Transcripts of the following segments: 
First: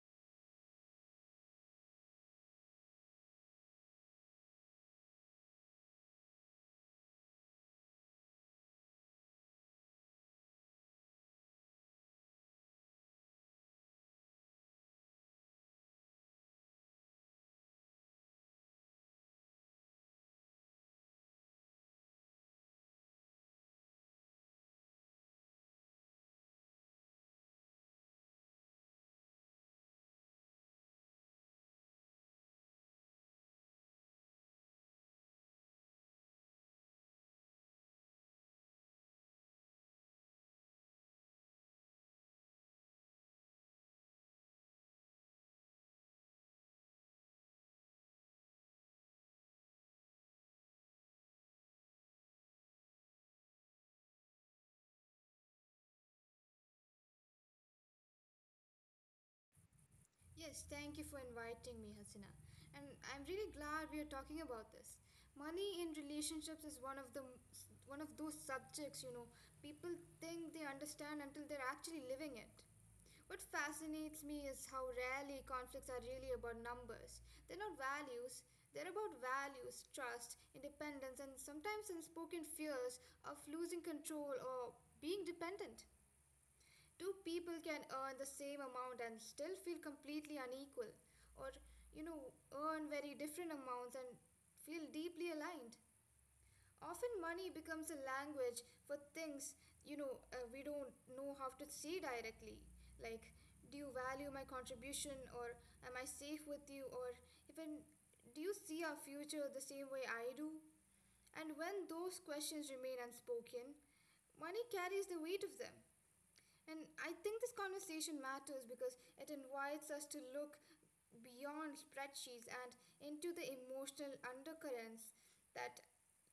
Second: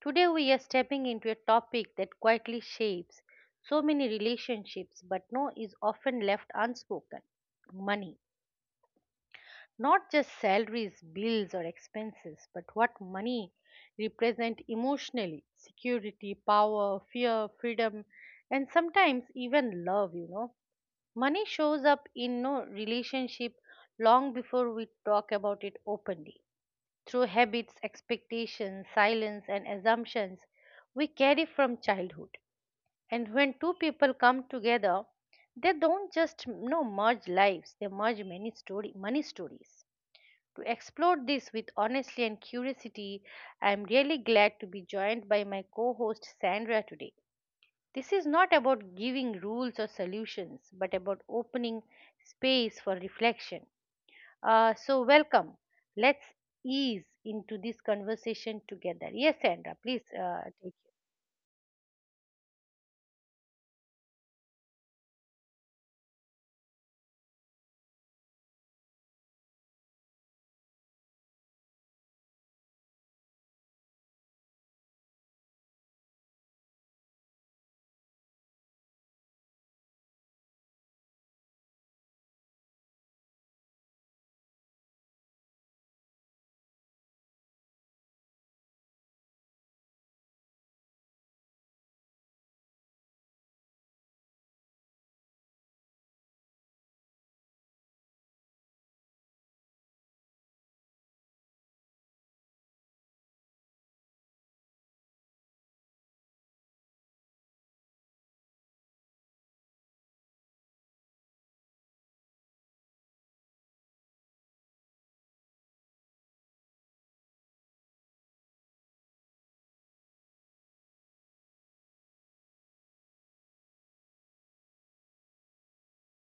Today, we are stepping into a topic that quietly shapes so many relationships but no is often left unspoken money. Not just salaries, bills, or expenses, but what money represents emotionally security, power, fear, freedom, and sometimes even love. You know, money shows up in no relationship long before we talk about it openly through habits, expectations, silence, and assumptions we carry from childhood. And when two people come together, they don't just merge lives; they merge many story, many stories. To explore this with honesty and curiosity, I am really glad to be joined by my co-host Sandra today. This is not about giving rules or solutions, but about opening space for reflection. Welcome. Let's ease into this conversation together. Yes, Sandra, please Yes, take it. thank you for inviting me, Hasina. And I'm really glad we are talking about this. Money in relationships is one of those subjects, you know, people think they understand until they're actually living it. What fascinates me is how rarely conflicts are really about numbers. They're not values. They're about values, trust, independence, and sometimes unspoken fears of losing control or being dependent. Two people can earn the same amount and still feel completely unequal, or you know, earn very different amounts and feel deeply aligned. Often money becomes a language for things we don't know how to see directly, like, do you value my contribution, or am I safe with you, or even, do you see our future the same way I do? And when those questions remain unspoken, money carries the weight of them. And I think this conversation matters because it invites us to look beyond spreadsheets and into the emotional undercurrents that,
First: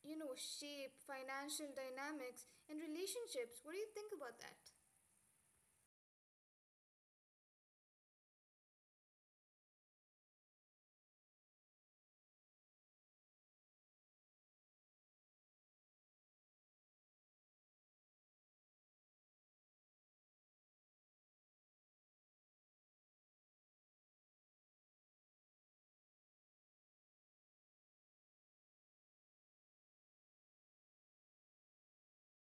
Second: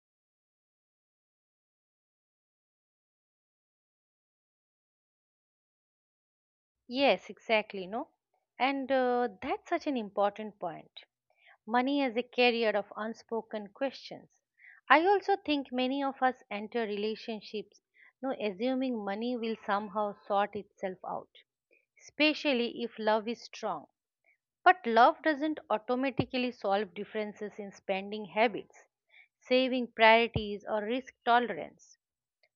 you know, shape financial dynamics and relationships. What do you think about that? Yes, exactly. No, and that's such an important point. Money as a carrier of unspoken questions. I also think many of us enter relationships, no, assuming money will somehow sort itself out, especially if love is strong. But love doesn't automatically solve differences in spending habits, saving priorities, or risk tolerance.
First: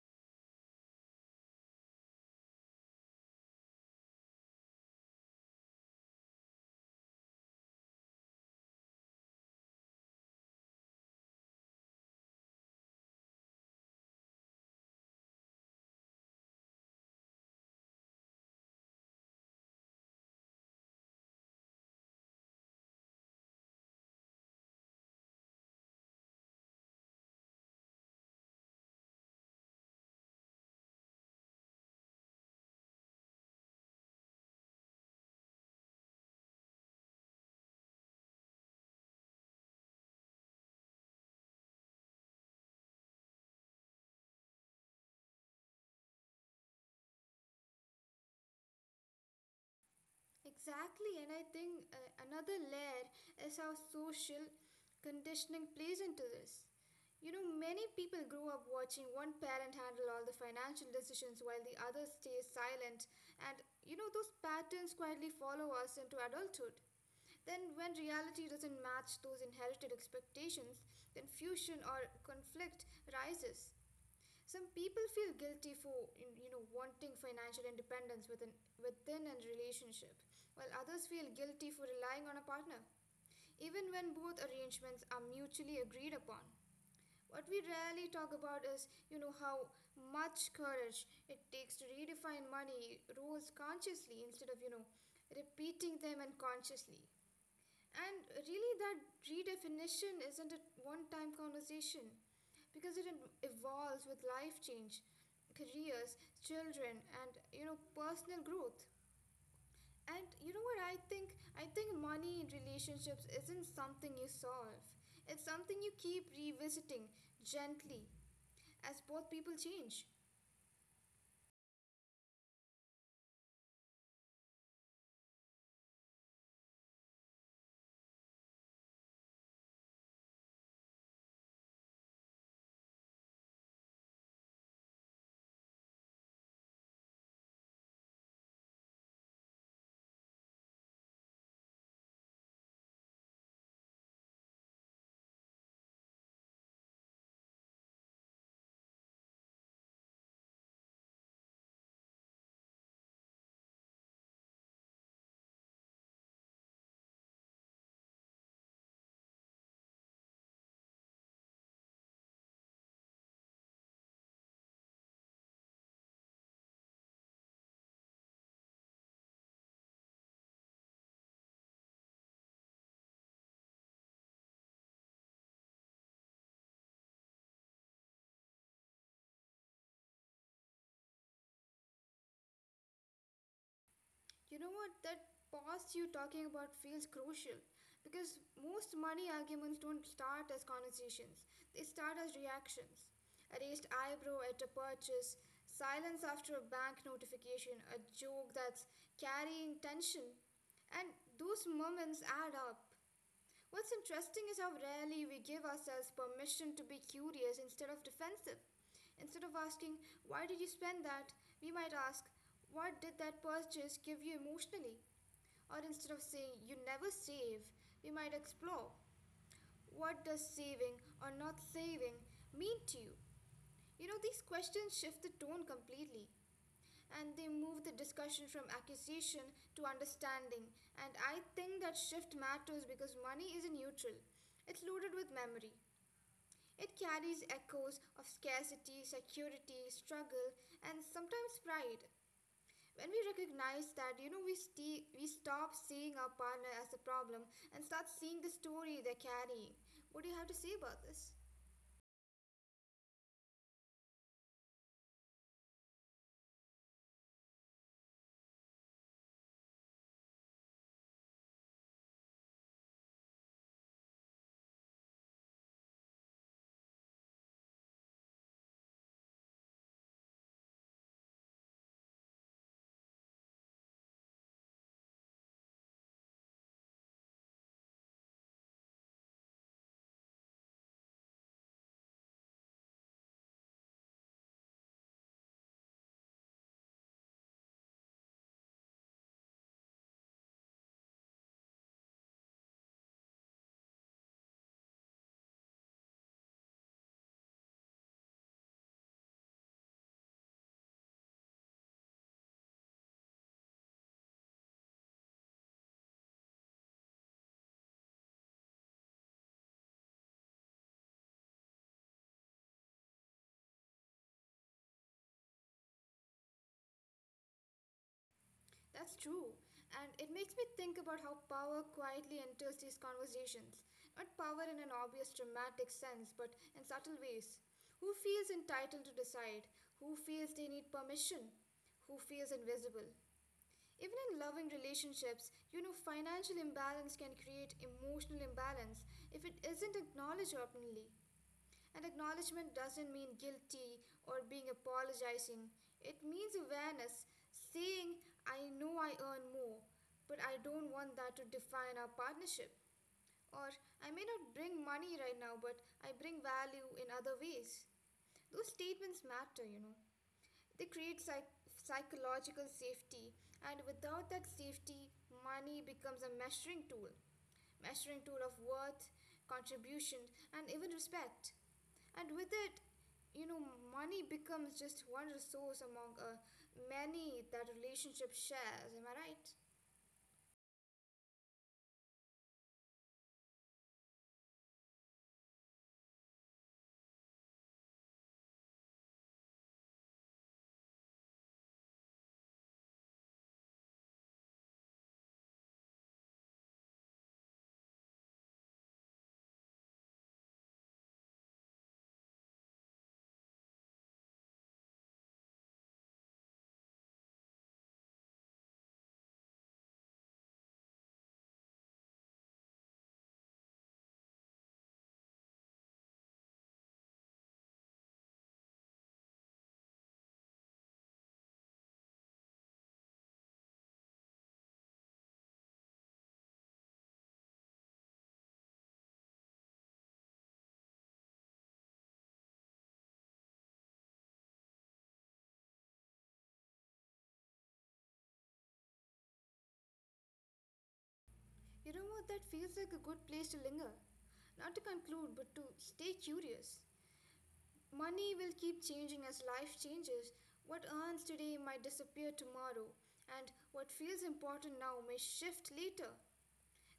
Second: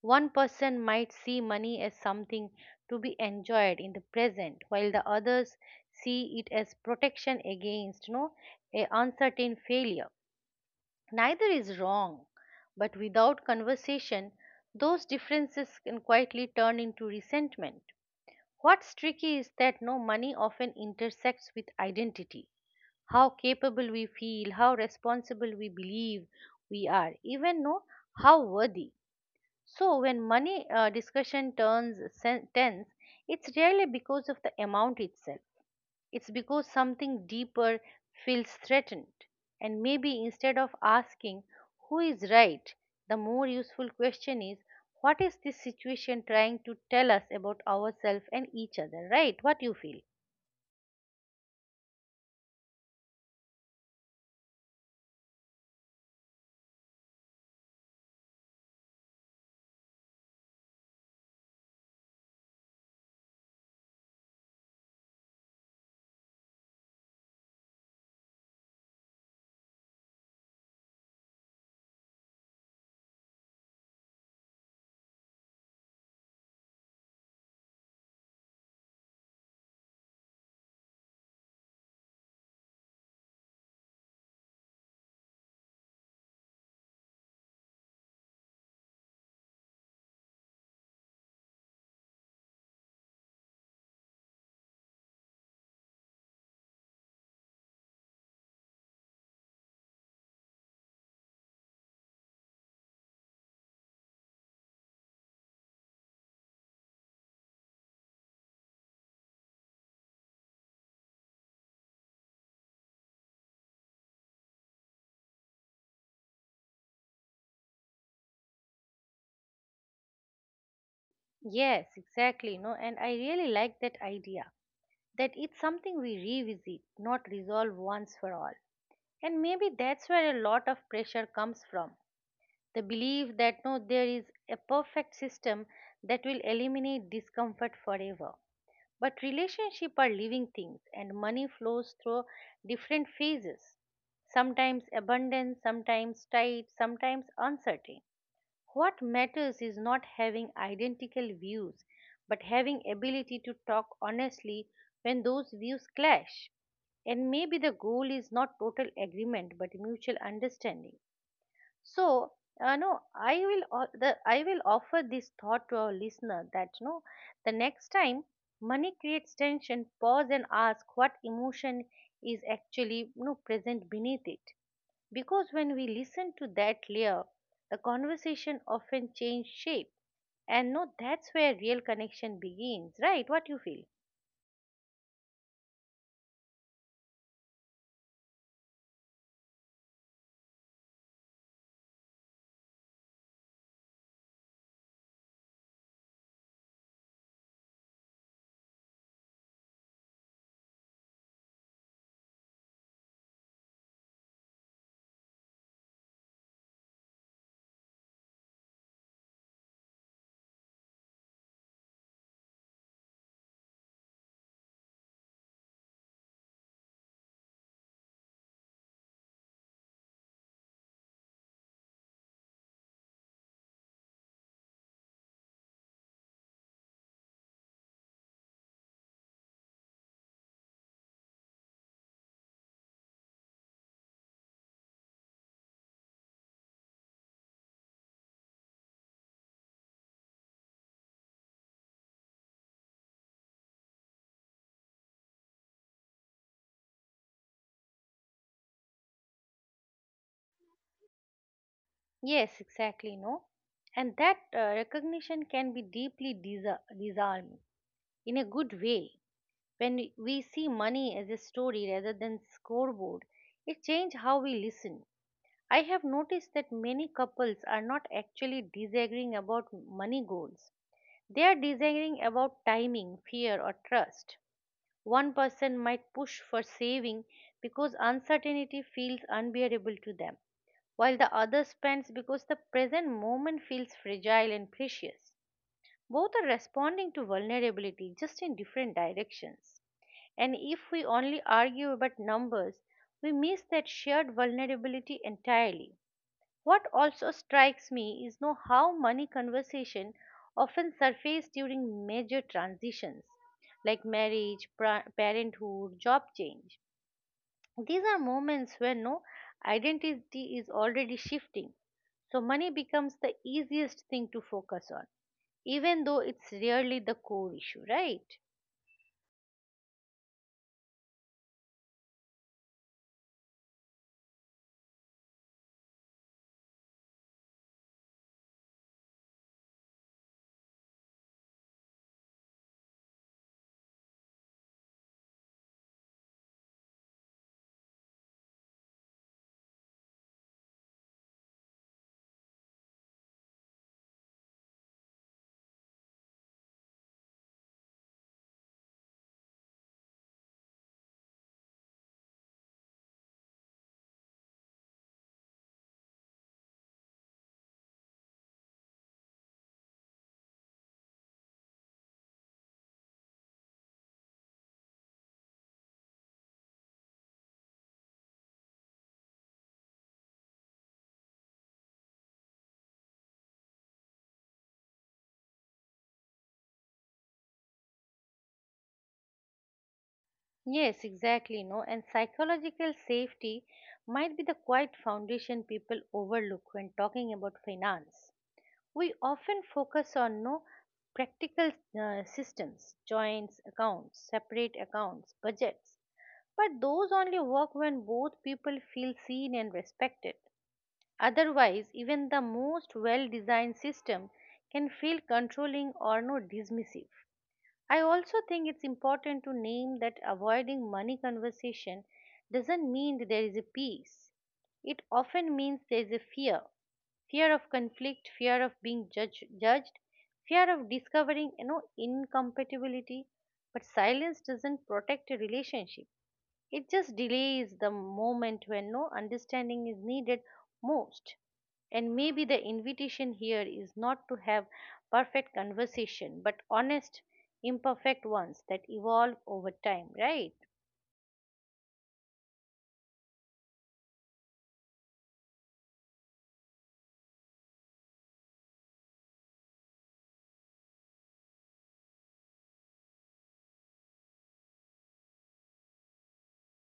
One person might see money as something to be enjoyed in the present, while the others see it as protection against no a uncertain failure. Neither is wrong, but without conversation, those differences can quietly turn into resentment. What's tricky is that no money often intersects with identity how capable we feel, how responsible we believe we are, even know how worthy. So when money discussion turns tense, it's rarely because of the amount itself. It's because something deeper feels threatened. And maybe instead of asking who is right, the more useful question is what is this situation trying to tell us about ourselves and each other, right? What you feel? Exactly, and I think another layer is how social conditioning plays into this. You know, many people grow up watching one parent handle all the financial decisions while the other stays silent, and you know, those patterns quietly follow us into adulthood. Then, when reality doesn't match those inherited expectations, confusion or conflict rises. Some people feel guilty for you know wanting financial independence within a relationship, while others feel guilty for relying on a partner, even when both arrangements are mutually agreed upon. What we rarely talk about is you know how much courage it takes to redefine money rules consciously instead of you know repeating them unconsciously. And really, that redefinition isn't a one time conversation because it evolves with life change, careers, children, and you know, personal growth. And you know what I think? I think money in relationships isn't something you solve, it's something you keep revisiting gently as both people change. Yes, exactly. No, and I really like that idea that it's something we revisit, not resolve once for all. And maybe that's where a lot of pressure comes from the belief that no, there is a perfect system that will eliminate discomfort forever. But relationships are living things, and money flows through different phases sometimes abundant, sometimes tight, sometimes uncertain. What matters is not having identical views, but having ability to talk honestly when those views clash. And maybe the goal is not total agreement but mutual understanding. So, no, I will offer this thought to our listener that no, the next time money creates tension, pause and ask what emotion is actually no present beneath it. Because when we listen to that layer, the conversation often changes shape. And no, that's where real connection begins, right? What you feel? You know what? That pause you're talking about feels crucial because most money arguments don't start as conversations, they start as reactions. A raised eyebrow at a purchase, silence after a bank notification, a joke that's carrying tension. And those moments add up. What's interesting is how rarely we give ourselves permission to be curious instead of defensive. Instead of asking, why did you spend that? We might ask, what did that purchase give you emotionally? Or instead of saying, you never save, we might explore, what does saving or not saving mean to you? You know, these questions shift the tone completely, and they move the discussion from accusation to understanding. And I think that shift matters because money is a neutral, it's loaded with memory. It carries echoes of scarcity, security, struggle, and sometimes pride. When we recognize that, you know, we stop seeing our partner as the problem and start seeing the story they're carrying. What do you have to say about this? Yes, exactly, no? And that recognition can be deeply disarming in a good way. When we see money as a story rather than scoreboard, it changes how we listen. I have noticed that many couples are not actually disagreeing about money goals. They are disagreeing about timing, fear, or trust. One person might push for saving because uncertainty feels unbearable to them, while the other spends because the present moment feels fragile and precious. Both are responding to vulnerability just in different directions. And if we only argue about numbers, we miss that shared vulnerability entirely. What also strikes me is know how money conversation often surface during major transitions like marriage, parenthood, job change. These are moments where no identity is already shifting. So money becomes the easiest thing to focus on, even though it's rarely the core issue, right? That's true. And it makes me think about how power quietly enters these conversations. Not power in an obvious dramatic sense, but in subtle ways. Who feels entitled to decide? Who feels they need permission? Who feels invisible? Even in loving relationships, you know, financial imbalance can create emotional imbalance if it isn't acknowledged openly. And acknowledgement doesn't mean guilty or being apologizing. It means awareness, saying, I know I earn more, but I don't want that to define our partnership. Or, I may not bring money right now, but I bring value in other ways. Those statements matter, you know. They create psychological safety, and without that safety, money becomes a measuring tool of worth, contribution, and even respect. And with it, you know, money becomes just one resource among many that relationship shares. Am I right? Yes, exactly, no. And psychological safety might be the quiet foundation people overlook when talking about finance. We often focus on no practical systems, joints accounts, separate accounts, budgets, but those only work when both people feel seen and respected. Otherwise, even the most well designed system can feel controlling or no dismissive. I also think it's important to name that avoiding money conversation doesn't mean there is a peace. It often means there is a fear of conflict, fear of judged, fear of discovering you know incompatibility. But silence doesn't protect a relationship. It just delays the moment when no understanding is needed most. And maybe the invitation here is not to have perfect conversation, but honest, imperfect ones that evolve over time, right? You know what? That feels like a good place to linger. Not to conclude, but to stay curious. Money will keep changing as life changes. What earns today might disappear tomorrow, and what feels important now may shift later.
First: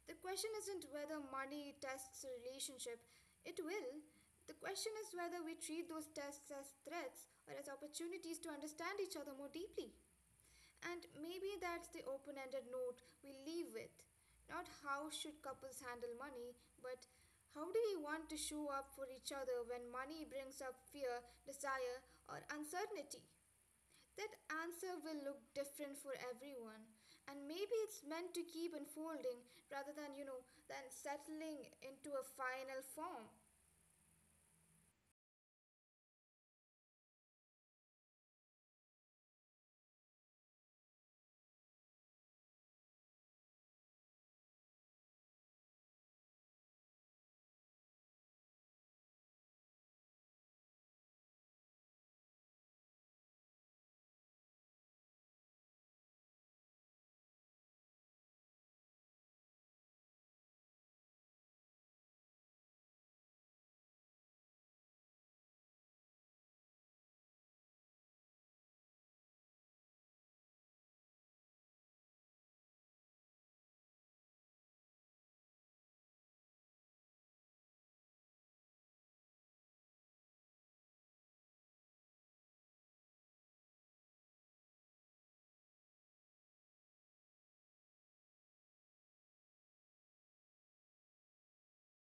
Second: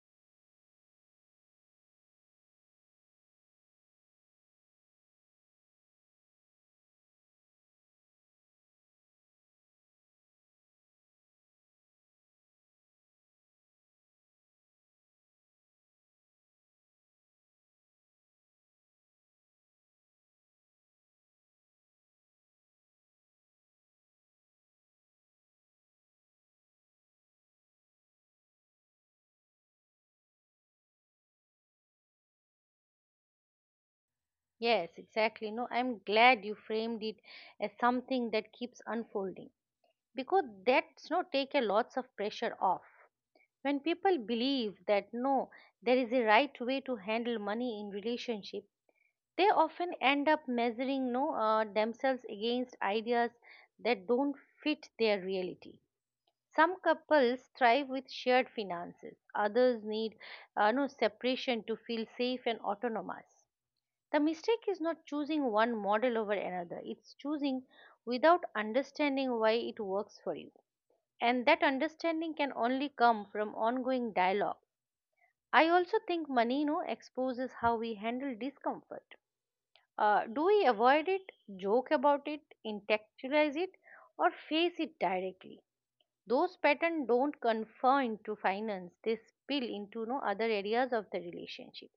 The question isn't whether money tests a relationship, it will. The question is whether we treat those tests as threats or as opportunities to understand each other more deeply. And maybe that's the open ended note we leave with. Not how should couples handle money, but how do we want to show up for each other when money brings up fear, desire, or uncertainty? That answer will look different for everyone. And maybe it's meant to keep unfolding rather than, you know, than settling into a final form. Yes, exactly. No, I'm glad you framed it as something that keeps unfolding because that's no take a lots of pressure off when people believe that no there is a right way to handle money in relationship they often end up measuring no themselves against ideas that don't fit their reality. Some couples thrive with shared finances, others need no separation to feel safe and autonomous. The mistake is not choosing one model over another, it's choosing without understanding why it works for you, and that understanding can only come from ongoing dialogue. I also think money you exposes how we handle discomfort. Do we avoid it, joke about it, intellectualize it, or face it directly? Those patterns don't confine to finance, they spill into no other areas of the relationship.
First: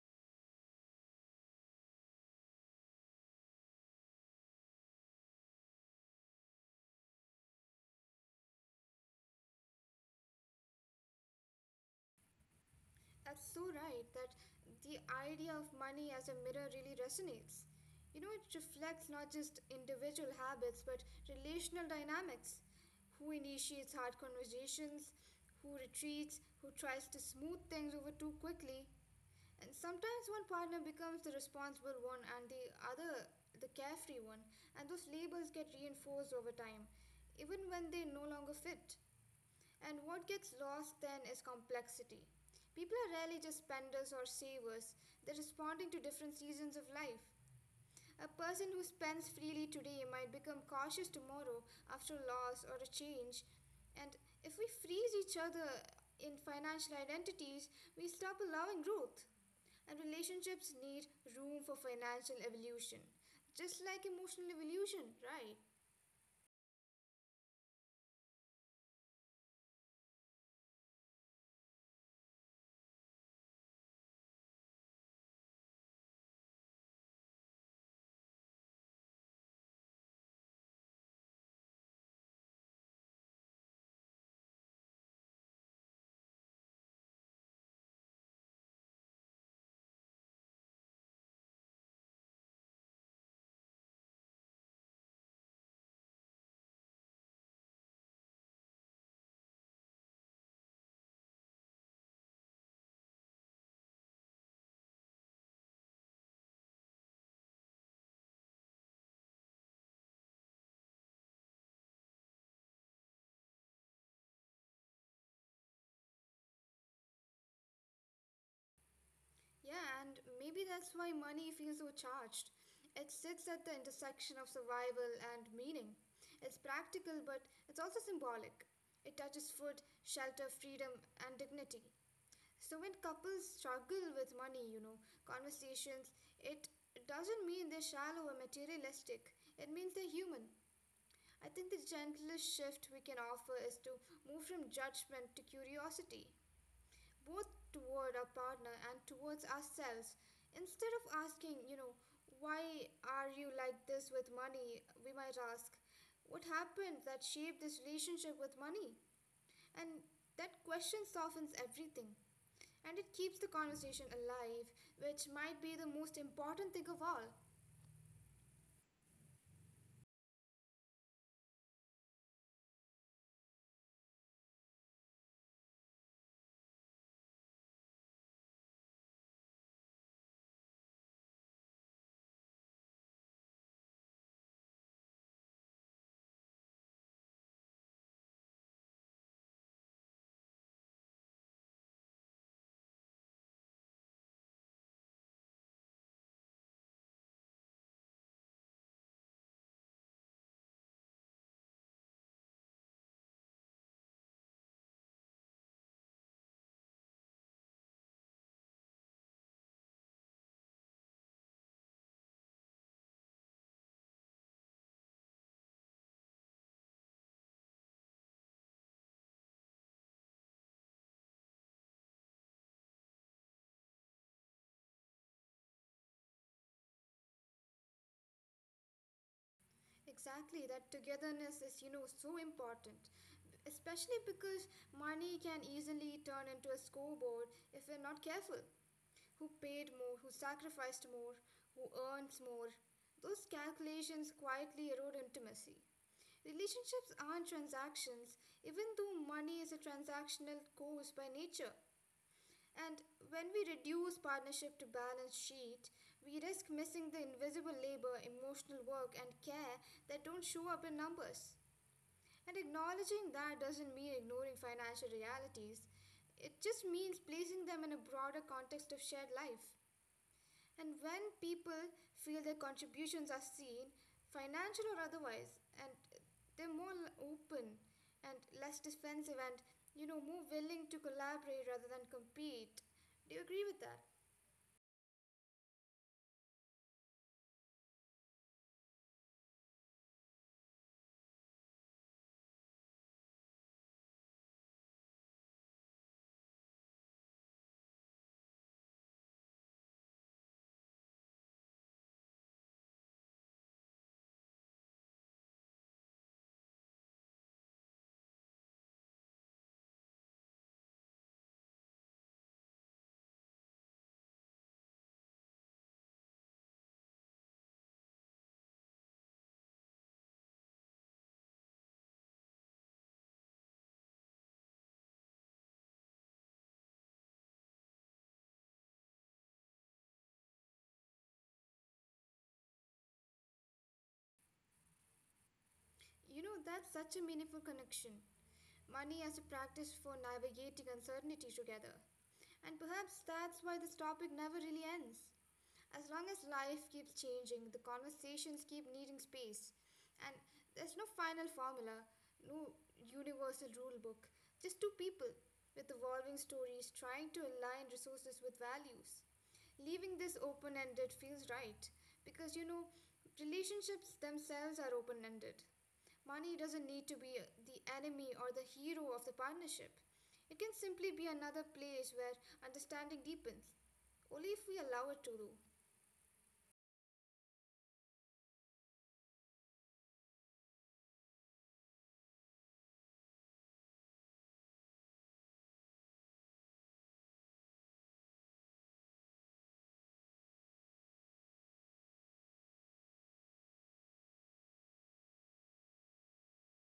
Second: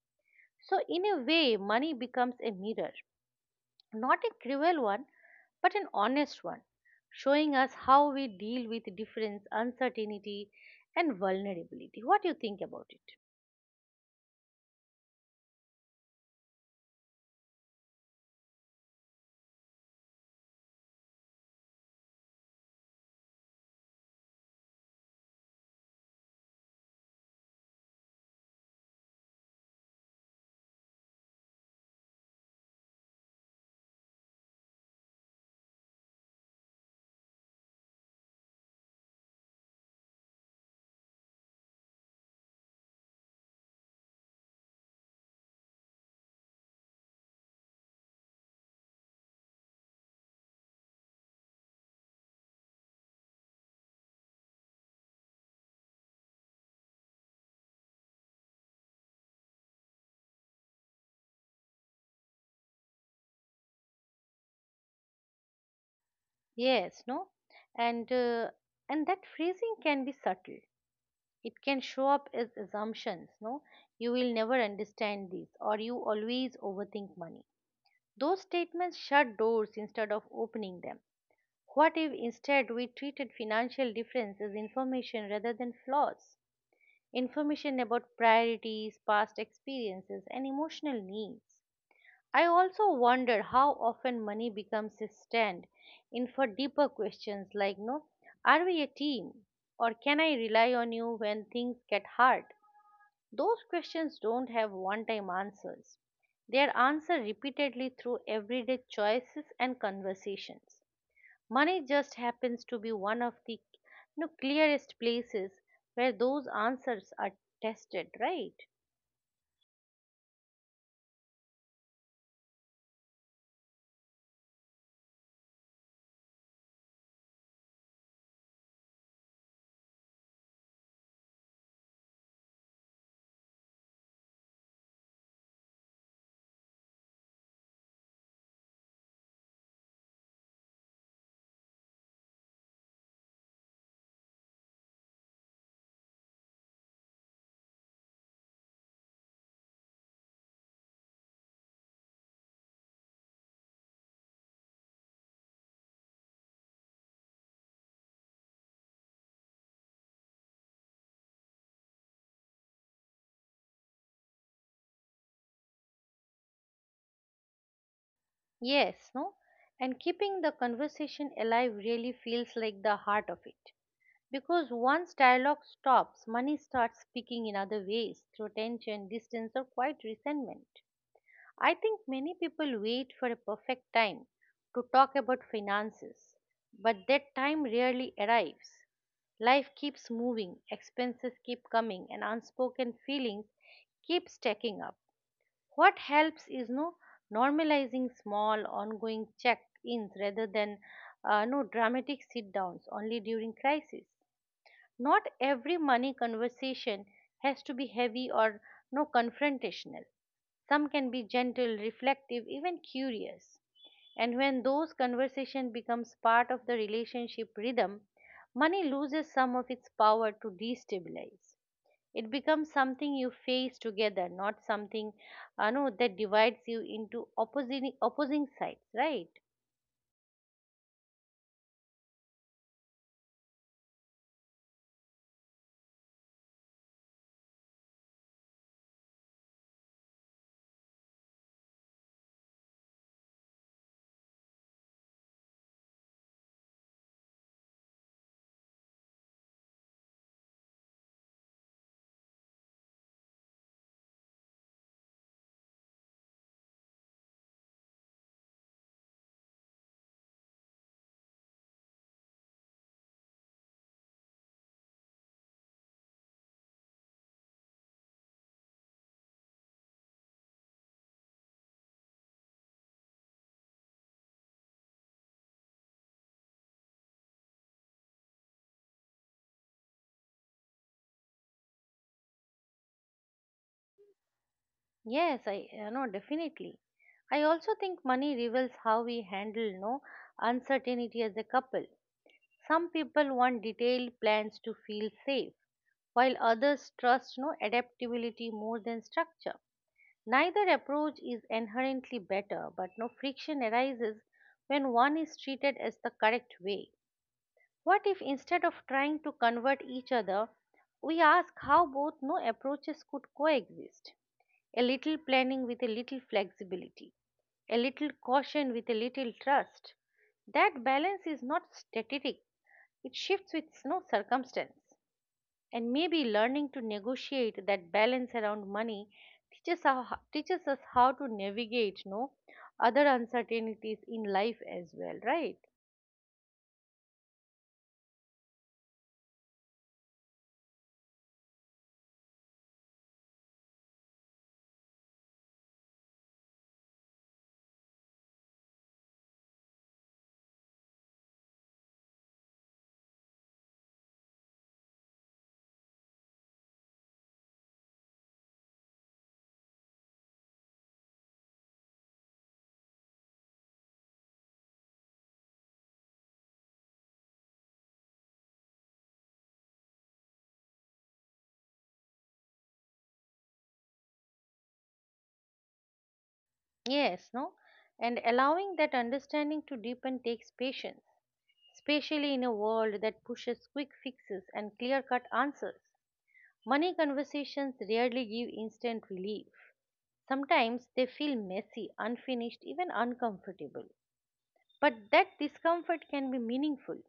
So in a way money becomes a mirror, not a cruel one, but an honest one, showing us how we deal with difference, uncertainty, and vulnerability. What do you think about it? That's so right, that the idea of money as a mirror really resonates. You know, it reflects not just individual habits but relational dynamics. Who initiates hard conversations, who retreats, who tries to smooth things over too quickly. And sometimes one partner becomes the responsible one and the other the carefree one, and those labels get reinforced over time, even when they no longer fit. And what gets lost then is complexity. People are rarely just spenders or savers, they're responding to different seasons of life. A person who spends freely today might become cautious tomorrow after loss or a change. And if we freeze each other in financial identities, we stop allowing growth. And relationships need room for financial evolution, just like emotional evolution, right? Yes, no, and uh, and that phrasing can be subtle. It can show up as assumptions. No, you will never understand this, or you always overthink money. Those statements shut doors instead of opening them. What if instead we treated financial difference as information rather than flaws? Information about priorities, past experiences, and emotional needs. I also wonder how often money becomes a stand in for deeper questions like no, are we a team? Or can I rely on you when things get hard? Those questions don't have one time answers. They are answered repeatedly through everyday choices and conversations. Money just happens to be one of the clearest places where those answers are tested, right? Yeah, and maybe that's why money feels so charged. It sits at the intersection of survival and meaning. It's practical, but it's also symbolic. It touches food, shelter, freedom, and dignity. So when couples struggle with money, you know, conversations, it doesn't mean they're shallow or materialistic. It means they're human. I think the gentlest shift we can offer is to move from judgment to curiosity, both toward our partner and towards ourselves. Instead of asking, you know, why are you like this with money, we might ask, what happened that shaped this relationship with money? And that question softens everything, and it keeps the conversation alive, which might be the most important thing of all. Yes, no? And keeping the conversation alive really feels like the heart of it. Because once dialogue stops, money starts speaking in other ways through tension, distance, or quiet resentment. I think many people wait for a perfect time to talk about finances, but that time rarely arrives. Life keeps moving, expenses keep coming, and unspoken feelings keep stacking up. What helps is no normalizing small ongoing check-ins rather than no dramatic sit-downs only during crisis. Not every money conversation has to be heavy or no confrontational. Some can be gentle, reflective, even curious. And when those conversations becomes part of the relationship rhythm, money loses some of its power to destabilize. It becomes something you face together, not something no, that divides you into opposing sides, right? Exactly, that togetherness is, you know, so important, especially because money can easily turn into a scoreboard if we're not careful. Who paid more, who sacrificed more, who earns more. Those calculations quietly erode intimacy. Relationships aren't transactions, even though money is a transactional course by nature. And when we reduce partnership to balance sheet, we risk missing the invisible labor, emotional work, and care that don't show up in numbers. And acknowledging that doesn't mean ignoring financial realities, it just means placing them in a broader context of shared life. And when people feel their contributions are seen, financial or otherwise, and they're more open and less defensive, and, you know, more willing to collaborate rather than compete. Do you agree with that? Yes, I no, definitely. I also think money reveals how we handle no uncertainty as a couple. Some people want detailed plans to feel safe, while others trust no adaptability more than structure. Neither approach is inherently better, but no friction arises when one is treated as the correct way. What if instead of trying to convert each other, we ask how both no approaches could coexist? A little planning with a little flexibility, a little caution with a little trust. That balance is not static, it shifts with no circumstance. And maybe learning to negotiate that balance around money teaches, how, teaches us how to navigate no other uncertainties in life as well, right? You know, that's such a meaningful connection. Money as a practice for navigating uncertainty together. And perhaps that's why this topic never really ends. As long as life keeps changing, the conversations keep needing space. And there's no final formula, no universal rule book, just two people with evolving stories trying to align resources with values. Leaving this open ended feels right because, you know, relationships themselves are open ended. Money doesn't need to be the enemy or the hero of the partnership. It can simply be another place where understanding deepens. Only if we allow it to, do. Yes, no? And allowing that understanding to deepen takes patience, especially in a world that pushes quick fixes and clear cut answers. Money conversations rarely give instant relief. Sometimes they feel messy, unfinished, even uncomfortable. But that discomfort can be meaningful.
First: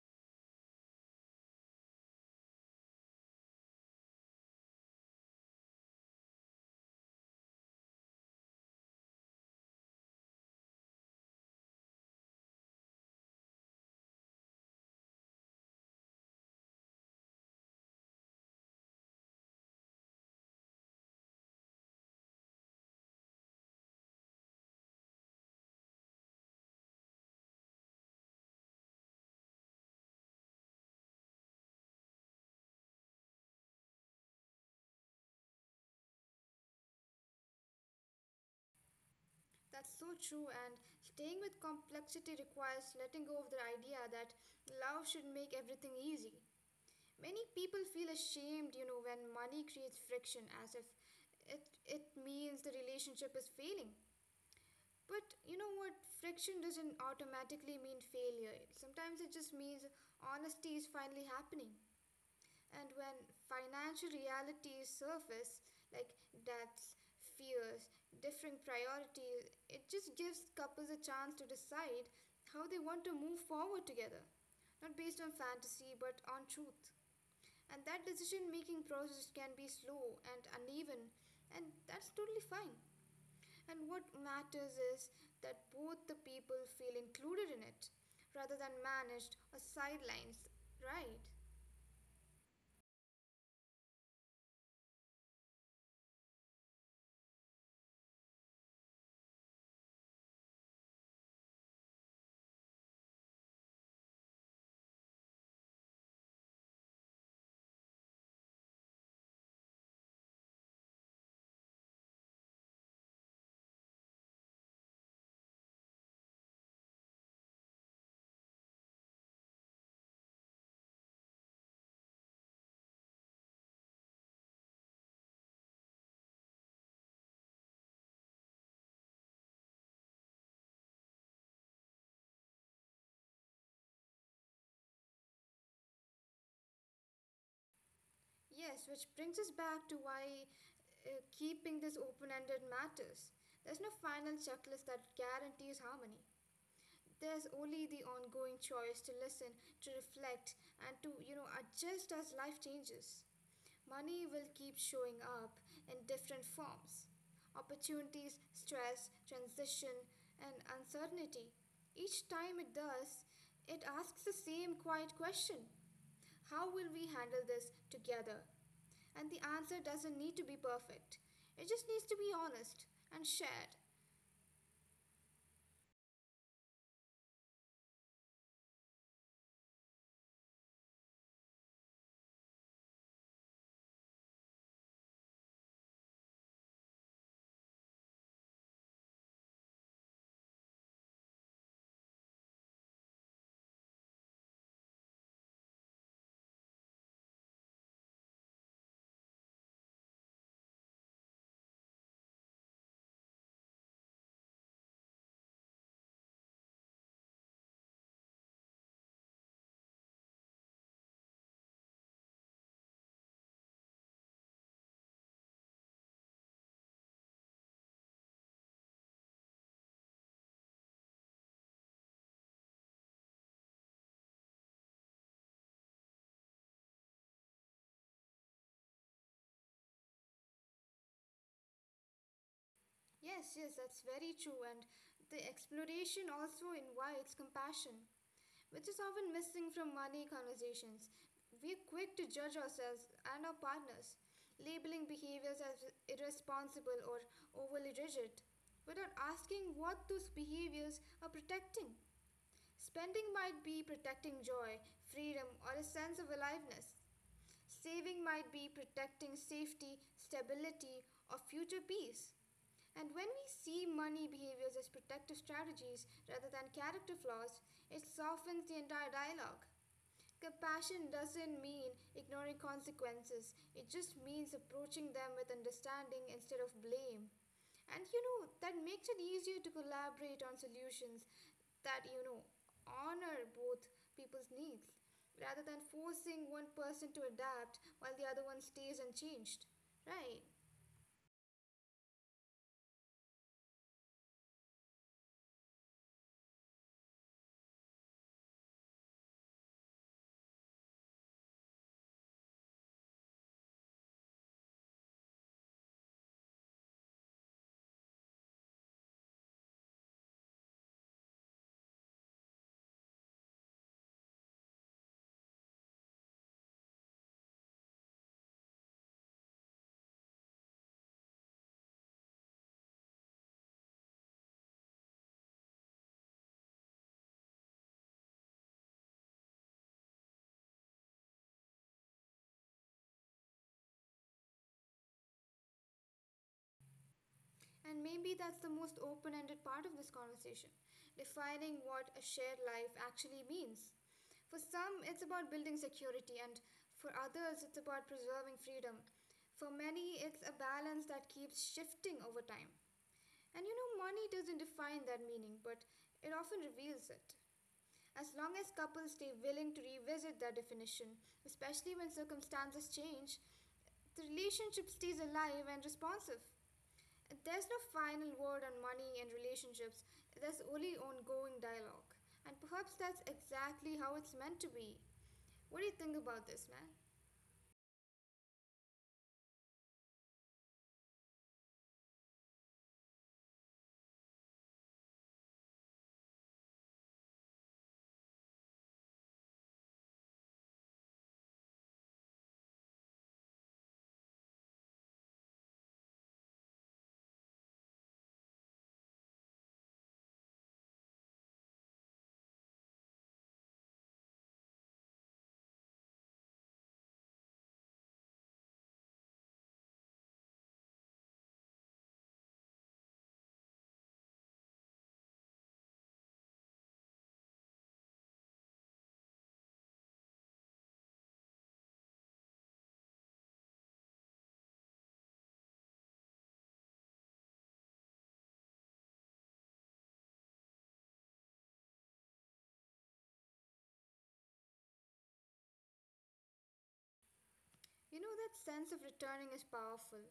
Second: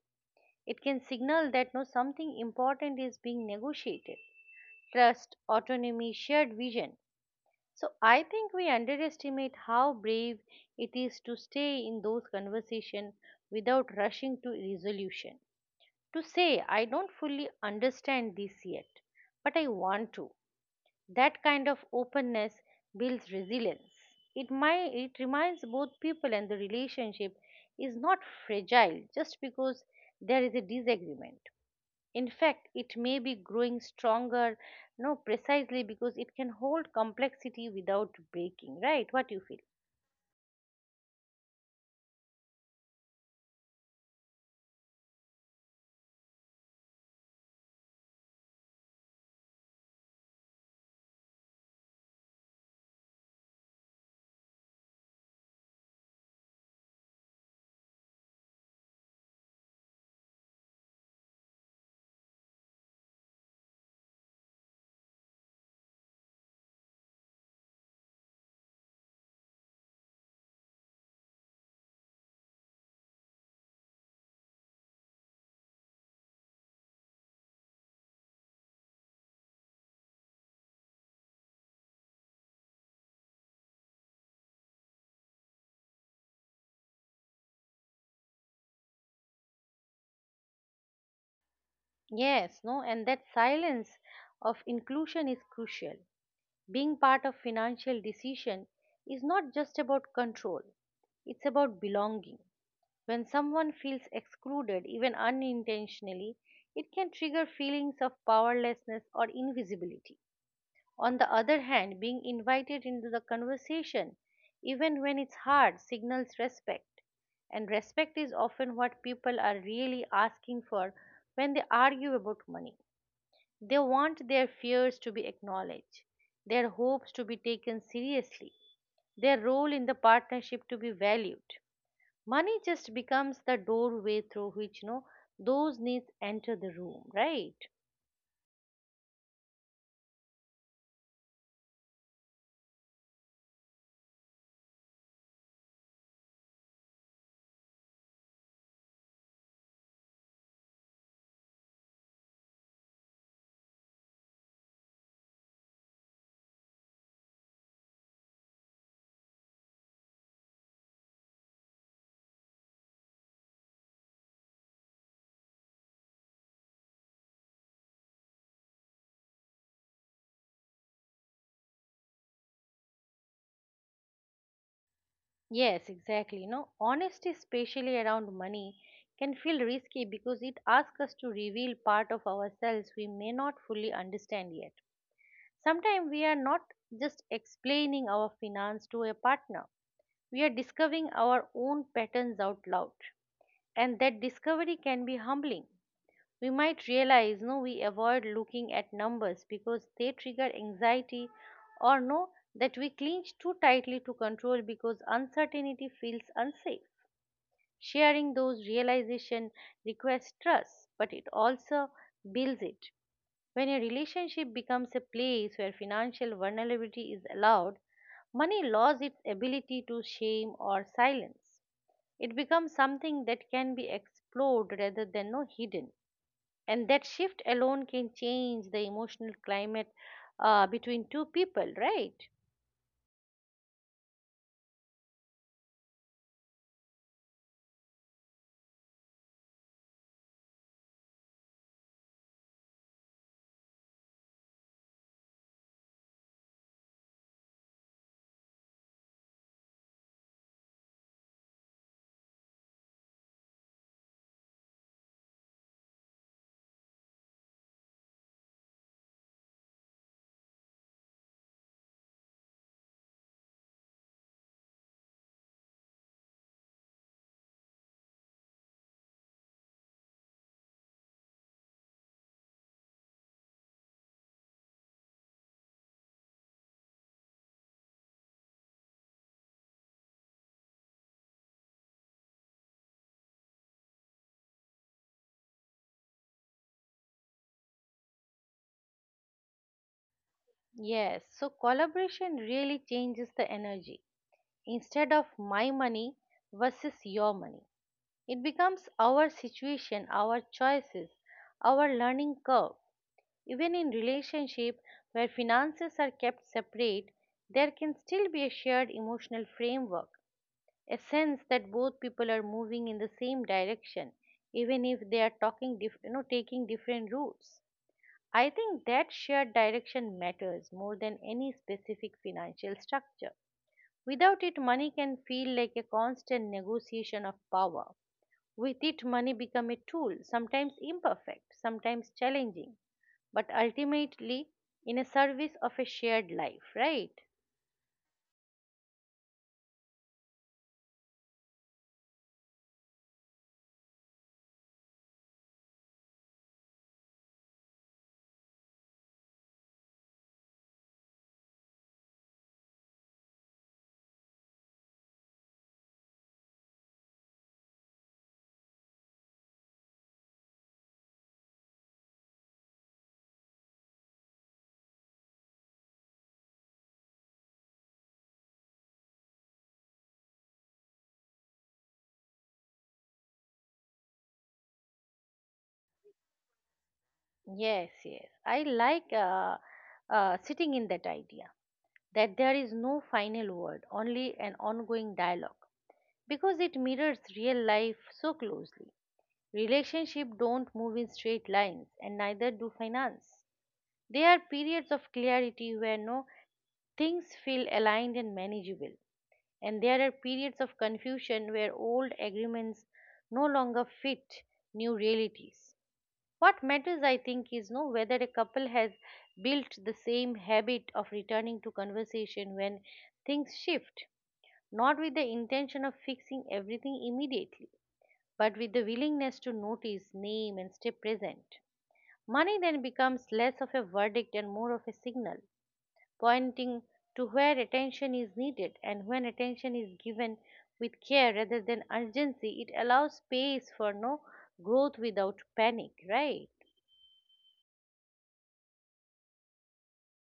It can signal that no something important is being negotiated. Trust, autonomy, shared vision. So I think we underestimate how brave it is to stay in those conversations without rushing to resolution. To say I don't fully understand this yet, but I want to. That kind of openness builds resilience. It reminds both people and the relationship is not fragile just because there is a disagreement. In fact, it may be growing stronger, no, precisely because it can hold complexity without breaking, right? What you feel? That's so true, and staying with complexity requires letting go of the idea that love should make everything easy. Many people feel ashamed, you know, when money creates friction as if it means the relationship is failing. But you know what? Friction doesn't automatically mean failure. Sometimes it just means honesty is finally happening. And when financial realities surface, like debts, fears, differing priorities, it just gives couples a chance to decide how they want to move forward together. Not based on fantasy, but on truth. And that decision making process can be slow and uneven, and that's totally fine. And what matters is that both the people feel included in it rather than managed or sidelined, right? Yes, no, and that silence of inclusion is crucial. Being part of financial decision is not just about control, it's about belonging. When someone feels excluded, even unintentionally, it can trigger feelings of powerlessness or invisibility. On the other hand, being invited into the conversation, even when it's hard, signals respect. And respect is often what people are really asking for when they argue about money. They want their fears to be acknowledged, their hopes to be taken seriously, their role in the partnership to be valued. Money just becomes the doorway through which those needs enter the room, right? Yes, which brings us back to why keeping this open ended matters. There's no final checklist that guarantees harmony. There's only the ongoing choice to listen, to reflect, and to, you know, adjust as life changes. Money will keep showing up in different forms, opportunities, stress, transition, and uncertainty. Each time it does, it asks the same quiet question: how will we handle this together? And the answer doesn't need to be perfect, it just needs to be honest and shared. Yes, exactly, you know, honesty especially around money can feel risky because it asks us to reveal part of ourselves we may not fully understand yet. Sometimes we are not just explaining our finance to a partner, we are discovering our own patterns out loud, and that discovery can be humbling. We might realize, no, we avoid looking at numbers because they trigger anxiety, or know that we clinch too tightly to control because uncertainty feels unsafe. Sharing those realization requires trust, but it also builds it. When a relationship becomes a place where financial vulnerability is allowed, money loses its ability to shame or silence. It becomes something that can be explored rather than, no, hidden, and that shift alone can change the emotional climate between two people, right? Yes, yes, that's very true. And the exploration also invites compassion, which is often missing from money conversations. We're quick to judge ourselves and our partners, labeling behaviors as irresponsible or overly rigid without asking what those behaviors are protecting. Spending might be protecting joy, freedom, or a sense of aliveness. Saving might be protecting safety, stability, or future peace. And when we see money behaviors as protective strategies rather than character flaws, it softens the entire dialogue. Compassion doesn't mean ignoring consequences, it just means approaching them with understanding instead of blame. That makes it easier to collaborate on solutions that honor both people's needs rather than forcing one person to adapt while the other one stays unchanged. Right. Yes, so collaboration really changes the energy. Instead of my money versus your money, it becomes our situation, our choices, our learning curve. Even in relationship where finances are kept separate, there can still be a shared emotional framework, a sense that both people are moving in the same direction, even if they are you know, taking different routes. I think that shared direction matters more than any specific financial structure. Without it, money can feel like a constant negotiation of power. With it, money becomes a tool, sometimes imperfect, sometimes challenging, but ultimately in a service of a shared life, right? And maybe that's the most open ended part of this conversation, defining what a shared life actually means. For some, it's about building security, and for others, it's about preserving freedom. For many, it's a balance that keeps shifting over time. Money doesn't define that meaning, but it often reveals it. As long as couples stay willing to revisit their definition, especially when circumstances change, the relationship stays alive and responsive. There's no final word on money and relationships, there's only ongoing dialogue. And perhaps that's exactly how it's meant to be. What do you think about this, man? Yes, yes, I like sitting in that idea that there is no final word, only an ongoing dialogue, because it mirrors real life so closely. Relationships don't move in straight lines, and neither do finance. There are periods of clarity where, no, things feel aligned and manageable, and there are periods of confusion where old agreements no longer fit new realities. What matters, I think, is know whether a couple has built the same habit of returning to conversation when things shift, not with the intention of fixing everything immediately, but with the willingness to notice, name, and stay present. Money then becomes less of a verdict and more of a signal, pointing to where attention is needed, and when attention is given with care rather than urgency, it allows space for, no, growth without panic, right? You know, that sense of returning is powerful.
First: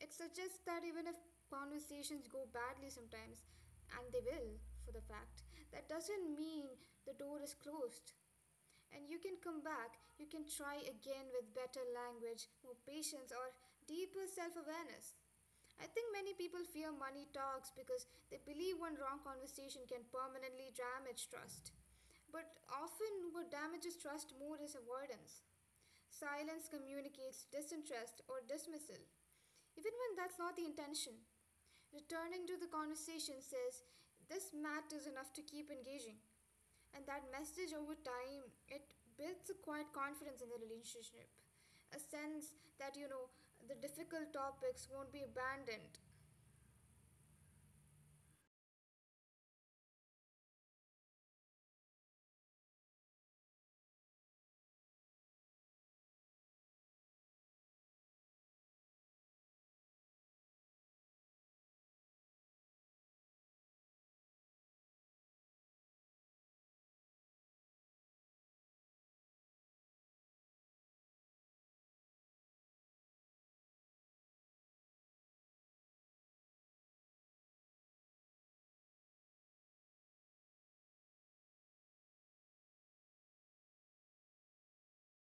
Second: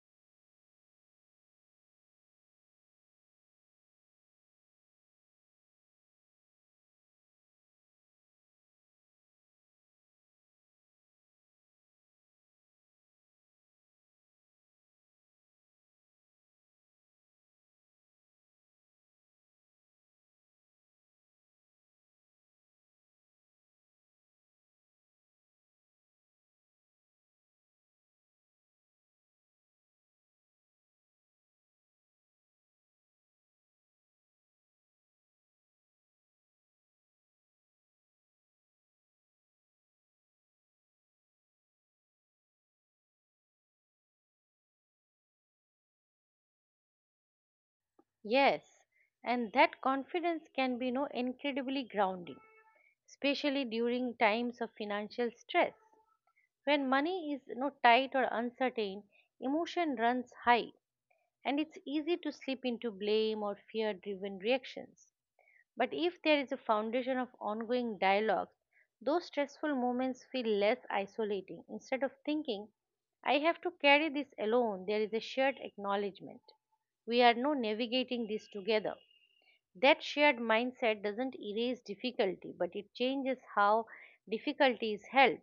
It suggests that even if conversations go badly sometimes, and they will, for the fact, that doesn't mean the door is closed. And you can come back, you can try again with better language, more patience, or deeper self awareness. I think many people fear money talks because they believe one wrong conversation can permanently damage trust. But often, what damages trust more is avoidance. Silence communicates disinterest or dismissal, even when that's not the intention. Returning to the conversation says, this matters enough to keep engaging. And that message over time, it builds a quiet confidence in the relationship. A sense that the difficult topics won't be abandoned. Yes, and that confidence can be, no, incredibly grounding, especially during times of financial stress. When money is, you know, tight or uncertain, emotion runs high and it's easy to slip into blame or fear driven reactions. But if there is a foundation of ongoing dialogue, those stressful moments feel less isolating. Instead of thinking, I have to carry this alone, there is a shared acknowledgement. We are now navigating this together. That shared mindset doesn't erase difficulty, but it changes how difficulty is held.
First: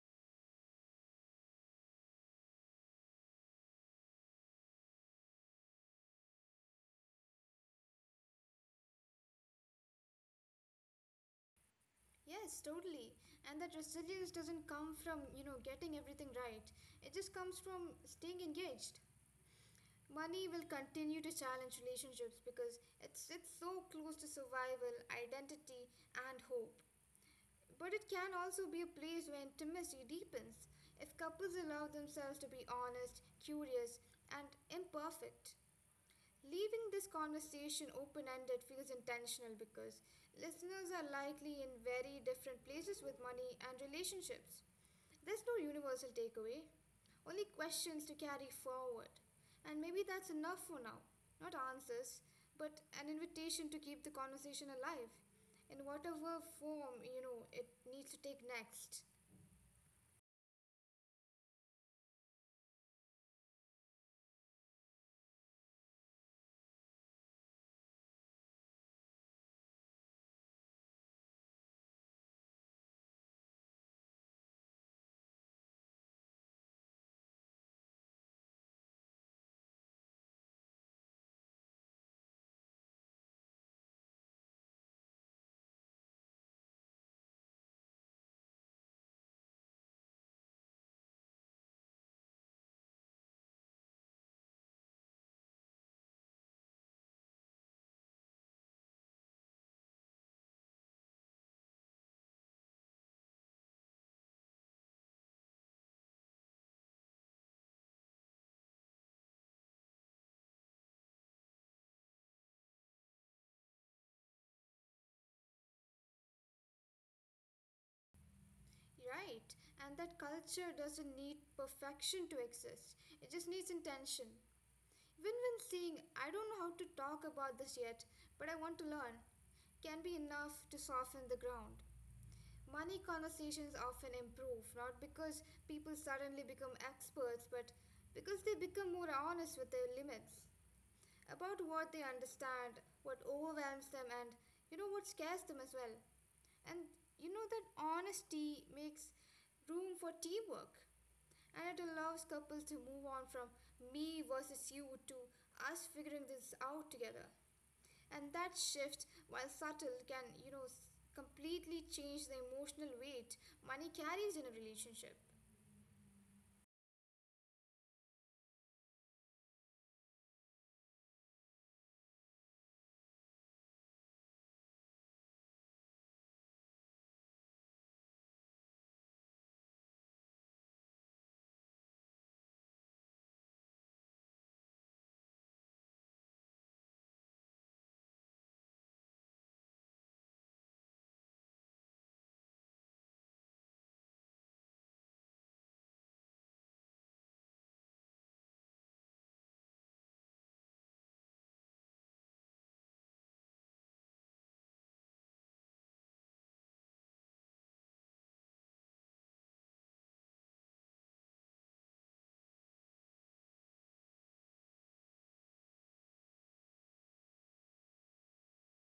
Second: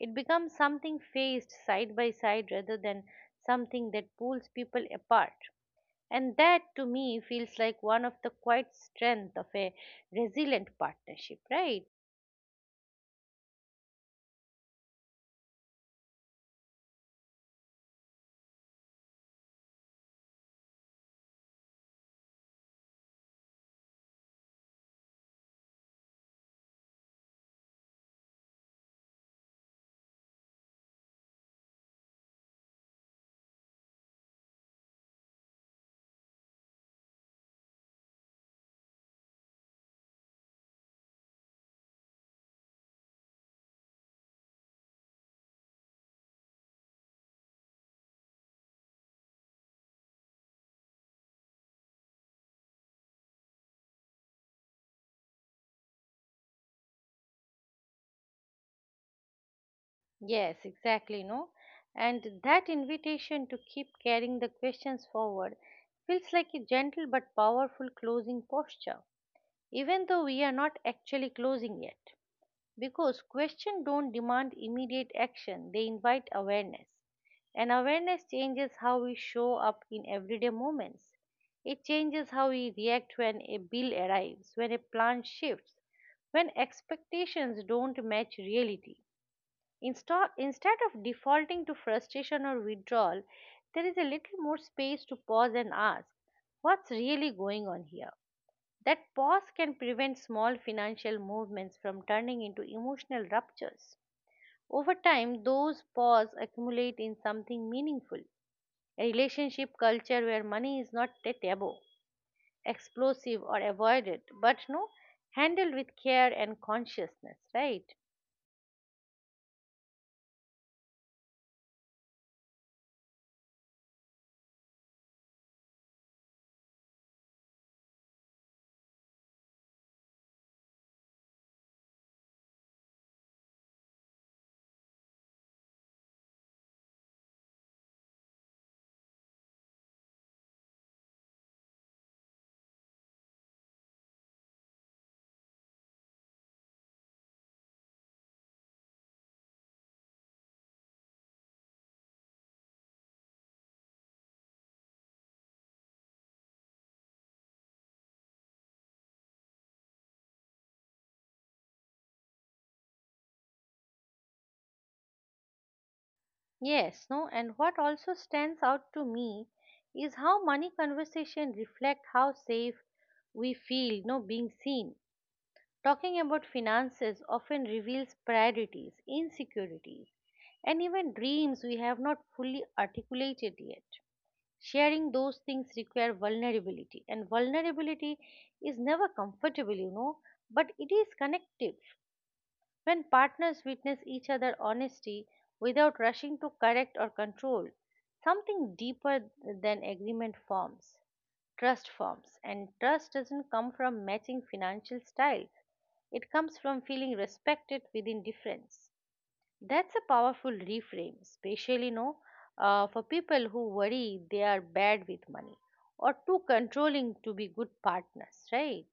It becomes something faced side by side rather than something that pulls people apart. And that to me feels like one of the quiet strength of a resilient partnership, right? Yes, totally. And that resilience doesn't come from, getting everything right. It just comes from staying engaged. Money will continue to challenge relationships because it's so close to survival, identity, and hope. But it can also be a place where intimacy deepens if couples allow themselves to be honest, curious, and imperfect. Leaving this conversation open ended feels intentional because listeners are likely in very different places with money and relationships. There's no universal takeaway, only questions to carry forward. And maybe that's enough for now. Not answers, but an invitation to keep the conversation alive in whatever form, it needs to take next. Yes, exactly, no? And that invitation to keep carrying the questions forward feels like a gentle but powerful closing posture, even though we are not actually closing yet. Because questions don't demand immediate action, they invite awareness, and awareness changes how we show up in everyday moments. It changes how we react when a bill arrives, when a plan shifts, when expectations don't match reality. Instead of defaulting to frustration or withdrawal, there is a little more space to pause and ask, what's really going on here? That pause can prevent small financial movements from turning into emotional ruptures. Over time, those pause accumulate in something meaningful. A relationship culture where money is not a taboo, explosive, or avoided, but, no, handled with care and consciousness, right? Right, and that culture doesn't need perfection to exist, it just needs intention. Win-win seeing, I don't know how to talk about this yet, but I want to learn, can be enough to soften the ground. Money conversations often improve, not because people suddenly become experts, but because they become more honest with their limits about what they understand, what overwhelms them, and what scares them as well. And that honesty makes room for teamwork. And it allows couples to move on from me versus you to us figuring this out together. And that shift, while subtle, can, completely change the emotional weight money carries in a relationship. Yes, no, and what also stands out to me is how money conversation reflect how safe we feel, no, being seen. Talking about finances often reveals priorities, insecurities, and even dreams we have not fully articulated yet. Sharing those things require vulnerability, and vulnerability is never comfortable, you know, but it is connective. When partners witness each other honesty without rushing to correct or control, something deeper than agreement forms. Trust forms, and trust doesn't come from matching financial style. It comes from feeling respected within difference. That's a powerful reframe, especially, no, for people who worry they are bad with money or too controlling to be good partners, right?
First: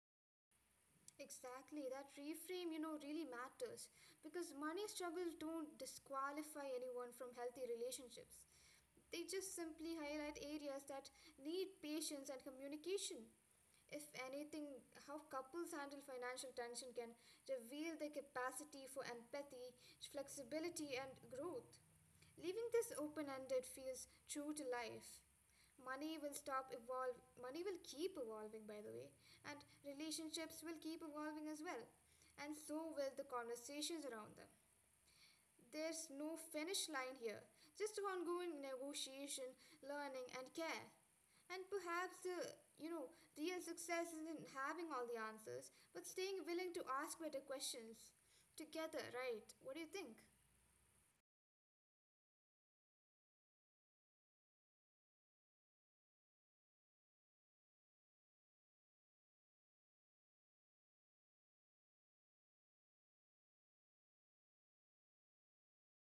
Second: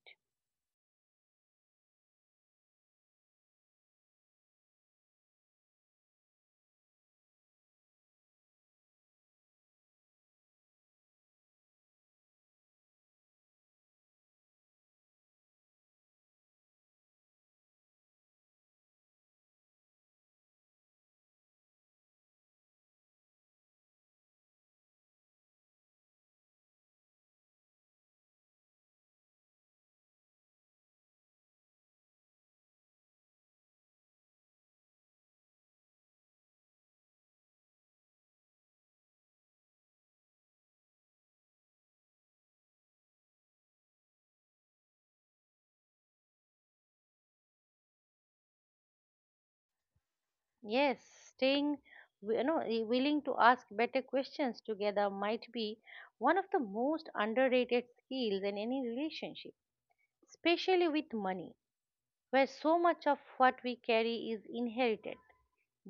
Exactly, that reframe, really matters because money struggles don't disqualify anyone from healthy relationships. They just simply highlight areas that need patience and communication. If anything, how couples handle financial tension can reveal their capacity for empathy, flexibility, and growth. Leaving this open ended feels true to life. Money will keep evolving by the way, and relationships will keep evolving as well. And so will the conversations around them. There's no finish line here, just ongoing negotiation, learning, and care. And perhaps the, you know, real success isn't having all the answers, but staying willing to ask better questions together, right? What do you think? Yes, staying you know, willing to ask better questions together might be one of the most underrated skills in any relationship, especially with money, where so much of what we carry is inherited.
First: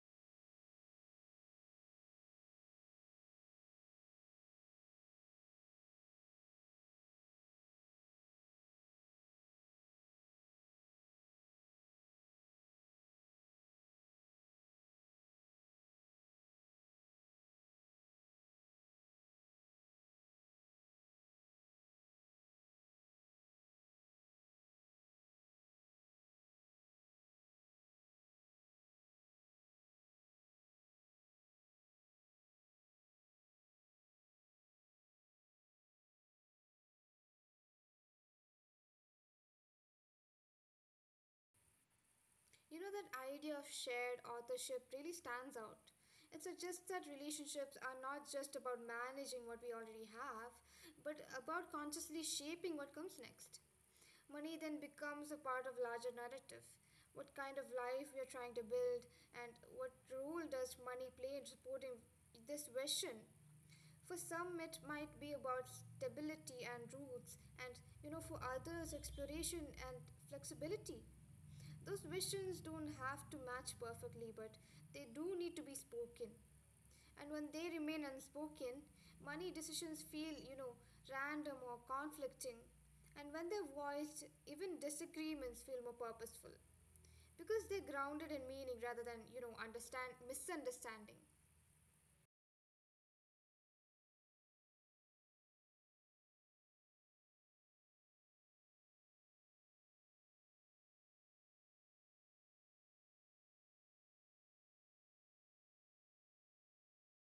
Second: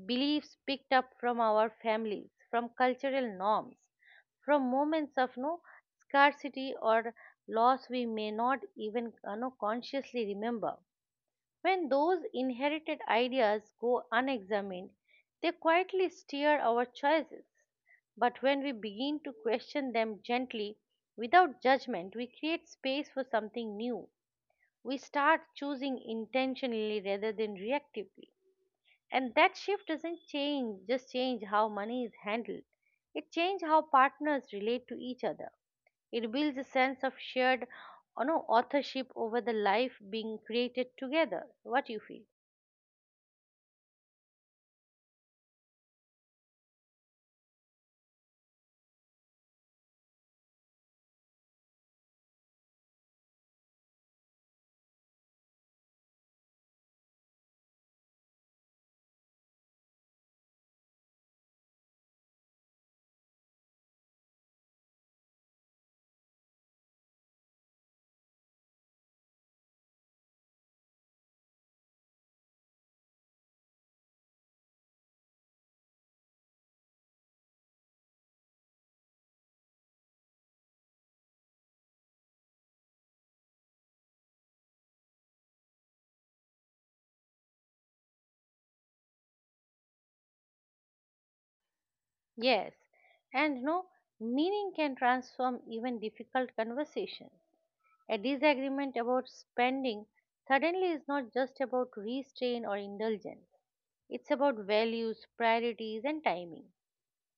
Beliefs picked up from our families, from cultural norms, from moments of, no, scarcity or loss we may not even no, consciously remember. When those inherited ideas go unexamined, they quietly steer our choices. But when we begin to question them gently, without judgment, we create space for something new. We start choosing intentionally rather than reactively, and that shift doesn't change how money is handled. It changes how partners relate to each other. It builds a sense of shared, you know, authorship over the life being created together. What you feel? You know, that idea of shared authorship really stands out. It suggests that relationships are not just about managing what we already have, but about consciously shaping what comes next. Money then becomes a part of larger narrative. What kind of life we are trying to build, and what role does money play in supporting this vision? For some, it might be about stability and roots, and for others, exploration and flexibility. Those visions don't have to match perfectly, but they do need to be spoken. And when they remain unspoken, money decisions feel, random or conflicting. And when they're voiced, even disagreements feel more purposeful because they're grounded in meaning rather than, you know, understand misunderstanding. Yes, and, no, meaning can transform even difficult conversations. A disagreement about spending suddenly is not just about restraint or indulgence, it's about values, priorities, and timing.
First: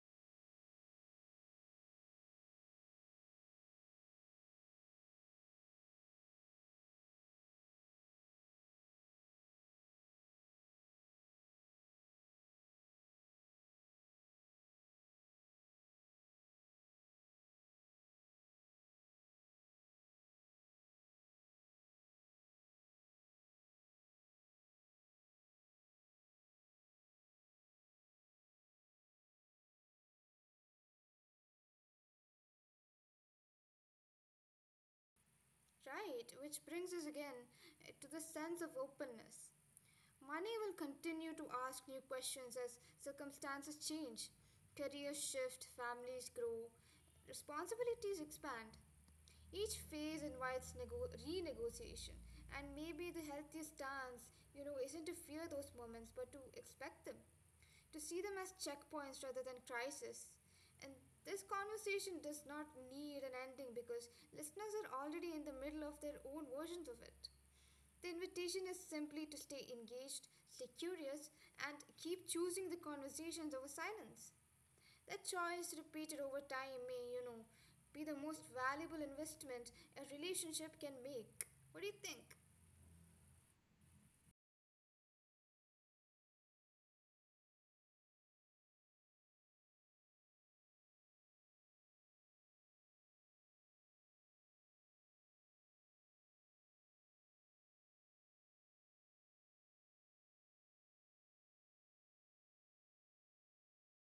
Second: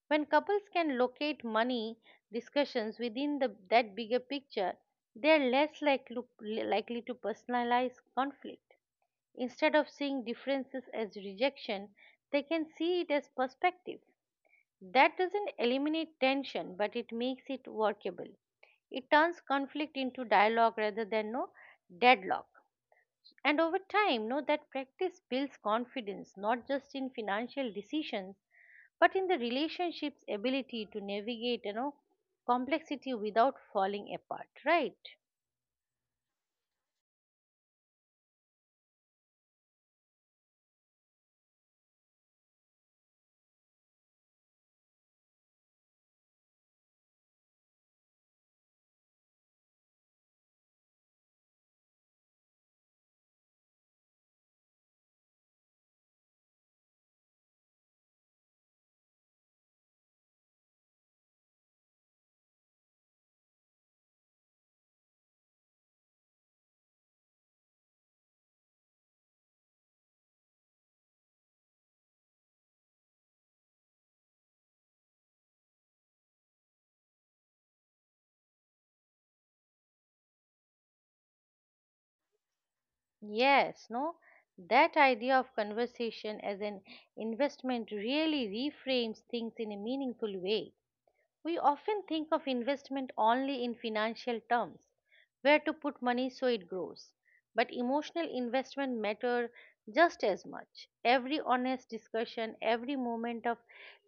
When couples can locate money discussions within that bigger picture, they are likely to personalize conflict. Instead of seeing differences as rejection, they can see it as perspective. That doesn't eliminate tension, but it makes it workable. It turns conflict into dialogue rather than, no, deadlock. And over time, know that practice builds confidence not just in financial decisions but in the relationship's ability to navigate, you know, complexity without falling apart, right? Right, which brings us again to the sense of openness. Money will continue to ask new questions as circumstances change, careers shift, families grow, responsibilities expand. Each phase invites renegotiation, and maybe the healthiest stance, isn't to fear those moments but to expect them, to see them as checkpoints rather than crisis. And this conversation does not need an ending because listeners are already in the middle of their own versions of it. The invitation is simply to stay engaged, stay curious, and keep choosing the conversations over silence. That choice, repeated over time, may, be the most valuable investment a relationship can make. What do you think? Yes, no, that idea of conversation as an investment really reframes things in a meaningful way. We often think of investment only in financial terms, where to put money so it grows. But emotional investment matter just as much. Every honest discussion, every moment of